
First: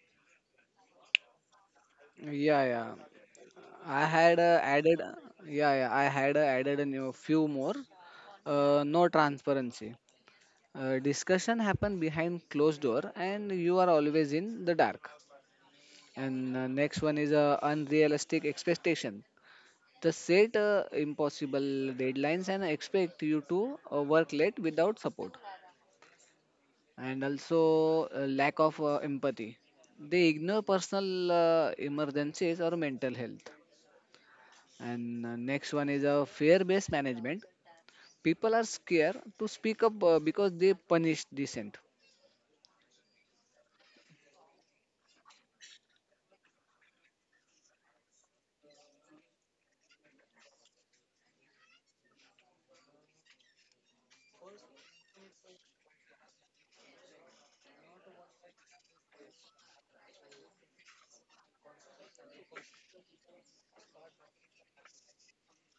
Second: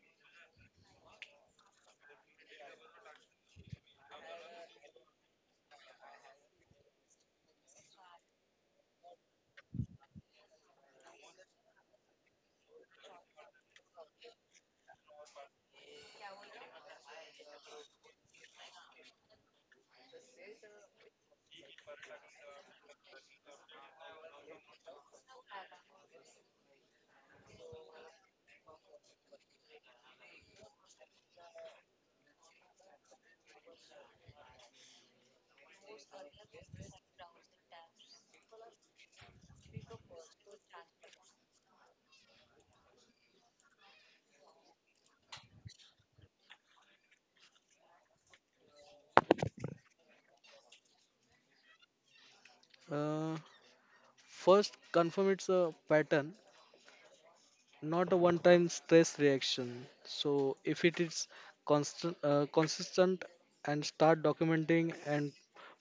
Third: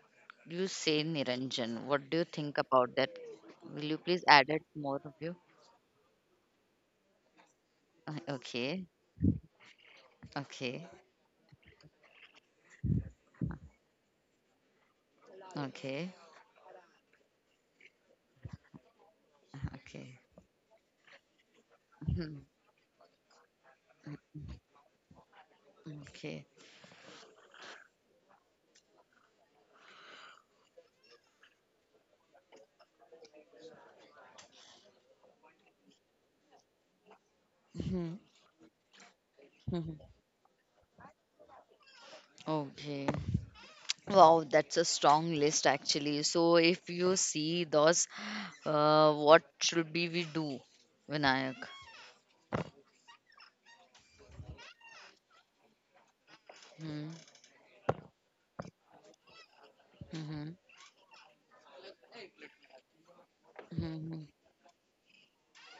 Speaker 1: you say, Niranjan. What do you think
Speaker 3: yeah.
Speaker 1: about that? Will you
Speaker 3: I
Speaker 1: please
Speaker 3: had
Speaker 1: add it more of you?
Speaker 3: added a new few more.
Speaker 1: Okay,
Speaker 3: No transparency.
Speaker 1: okay,
Speaker 3: Discussion happen behind closed door and you are always in the dark.
Speaker 1: okay,
Speaker 3: And next one is unrealistic expectation. The
Speaker 1: okay,
Speaker 3: set impossible
Speaker 1: mhm.
Speaker 3: deadlines and expect you to work late without support.
Speaker 1: Okay,
Speaker 3: And also lack of empathy, they ignore personal emergencies or mental health. And next one is a fear based management,
Speaker 1: mhm.
Speaker 3: people are scared to speak
Speaker 1: Mhm.
Speaker 3: up because they punish dissent.
Speaker 1: Okay. Wow, that's a strong list actually. So if you see those, what should be we do, Vinayak?
Speaker 2: Uh, First, confirm it's a pattern,
Speaker 1: Hmm.
Speaker 2: not a one time stress reaction.
Speaker 1: Hmm.
Speaker 2: So, if it is constant, consistent,
Speaker 1: Hmm.
Speaker 2: and start
Speaker 1: Hmm.
Speaker 2: documenting and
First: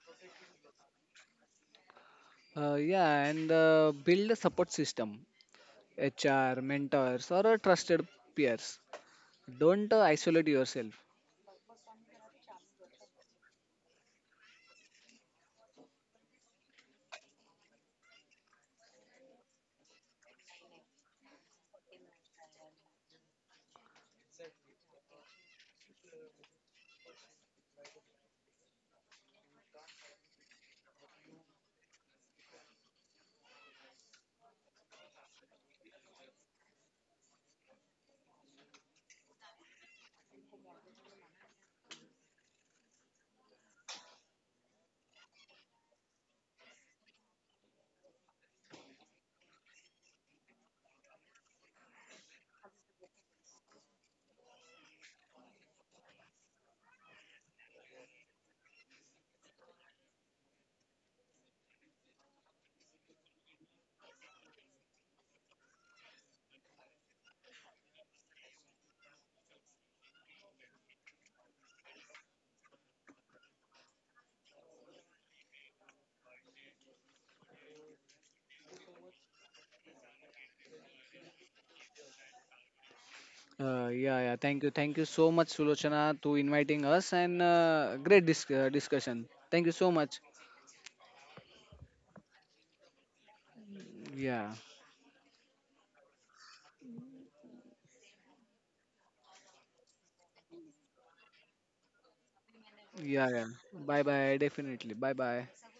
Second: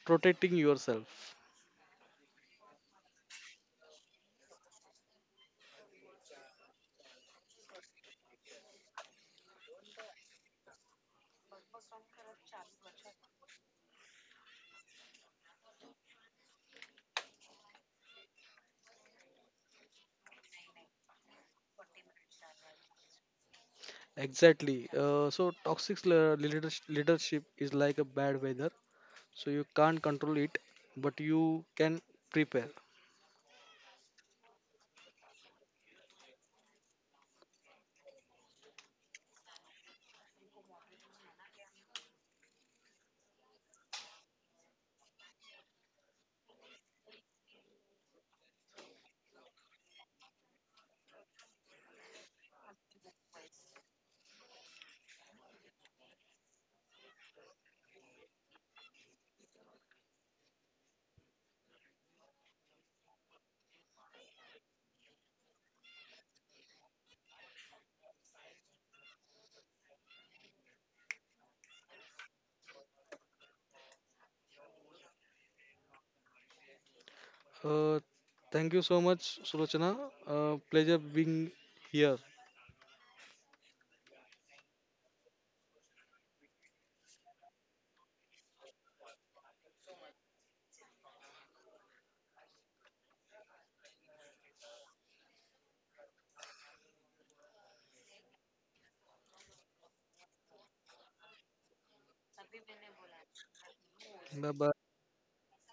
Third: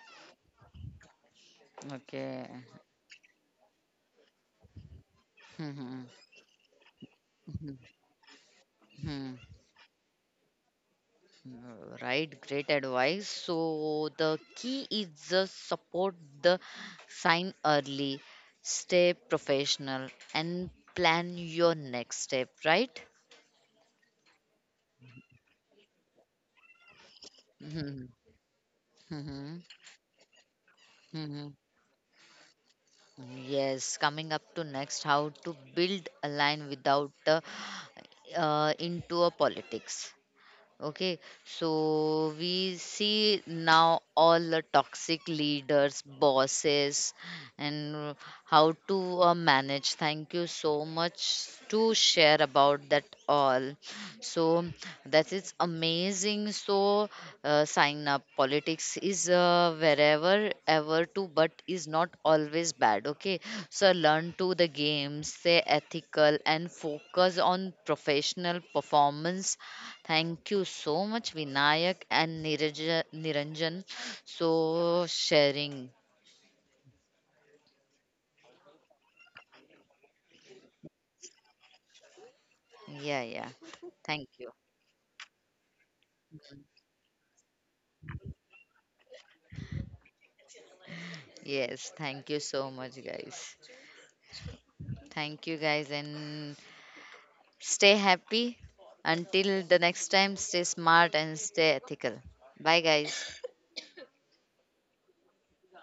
Speaker 2: protecting yourself.
Speaker 1: Okay.
Speaker 3: Yeah, and build a support system,
Speaker 1: Hmm. Hmm.
Speaker 3: HR, mentors, or a
Speaker 1: Hmm,
Speaker 3: trusted peers.
Speaker 1: hmm, hmm.
Speaker 3: Don't isolate yourself.
Speaker 1: Right, great advice. So the key is just support the sign early, stay professional, and plan your next step. Right?
Speaker 2: Exactly. So toxic leadership is like a
Speaker 1: Hmm.
Speaker 2: bad weather.
Speaker 1: Hmm.
Speaker 2: So,
Speaker 1: Hmm,
Speaker 2: you can't control it, but
Speaker 1: hmm, hmm.
Speaker 2: you can prepare.
Speaker 1: Yes, coming up to next, how to build a line without into a politics. Okay, so we see now all the toxic leaders, bosses, and how to manage. Thank you so much to share about that all. So that is amazing. So sign up politics is wherever ever to but is not always bad. Okay, so learn to the game, stay ethical, and focus on professional performance. Thank you so much Vinayak and Niranjan. So sharing,
Speaker 2: Uh, Thank you so much, Sulochana. Pleasure being here.
Speaker 1: yeah, yeah, thank
Speaker 3: Yeah.
Speaker 1: you.
Speaker 3: Thank you so much, Sulochana, to inviting us and great discussion. Thank you so much.
Speaker 1: Yes, thank you so much guys.
Speaker 3: Yeah,
Speaker 1: Thank you guys, and stay happy. Until the next time, stay smart and stay ethical. Bye
Speaker 3: yeah,
Speaker 1: guys.
Speaker 3: yeah. Bye, bye.
Speaker 2: Bye
Speaker 3: Definitely.
Speaker 2: bye.
Speaker 3: Bye, bye.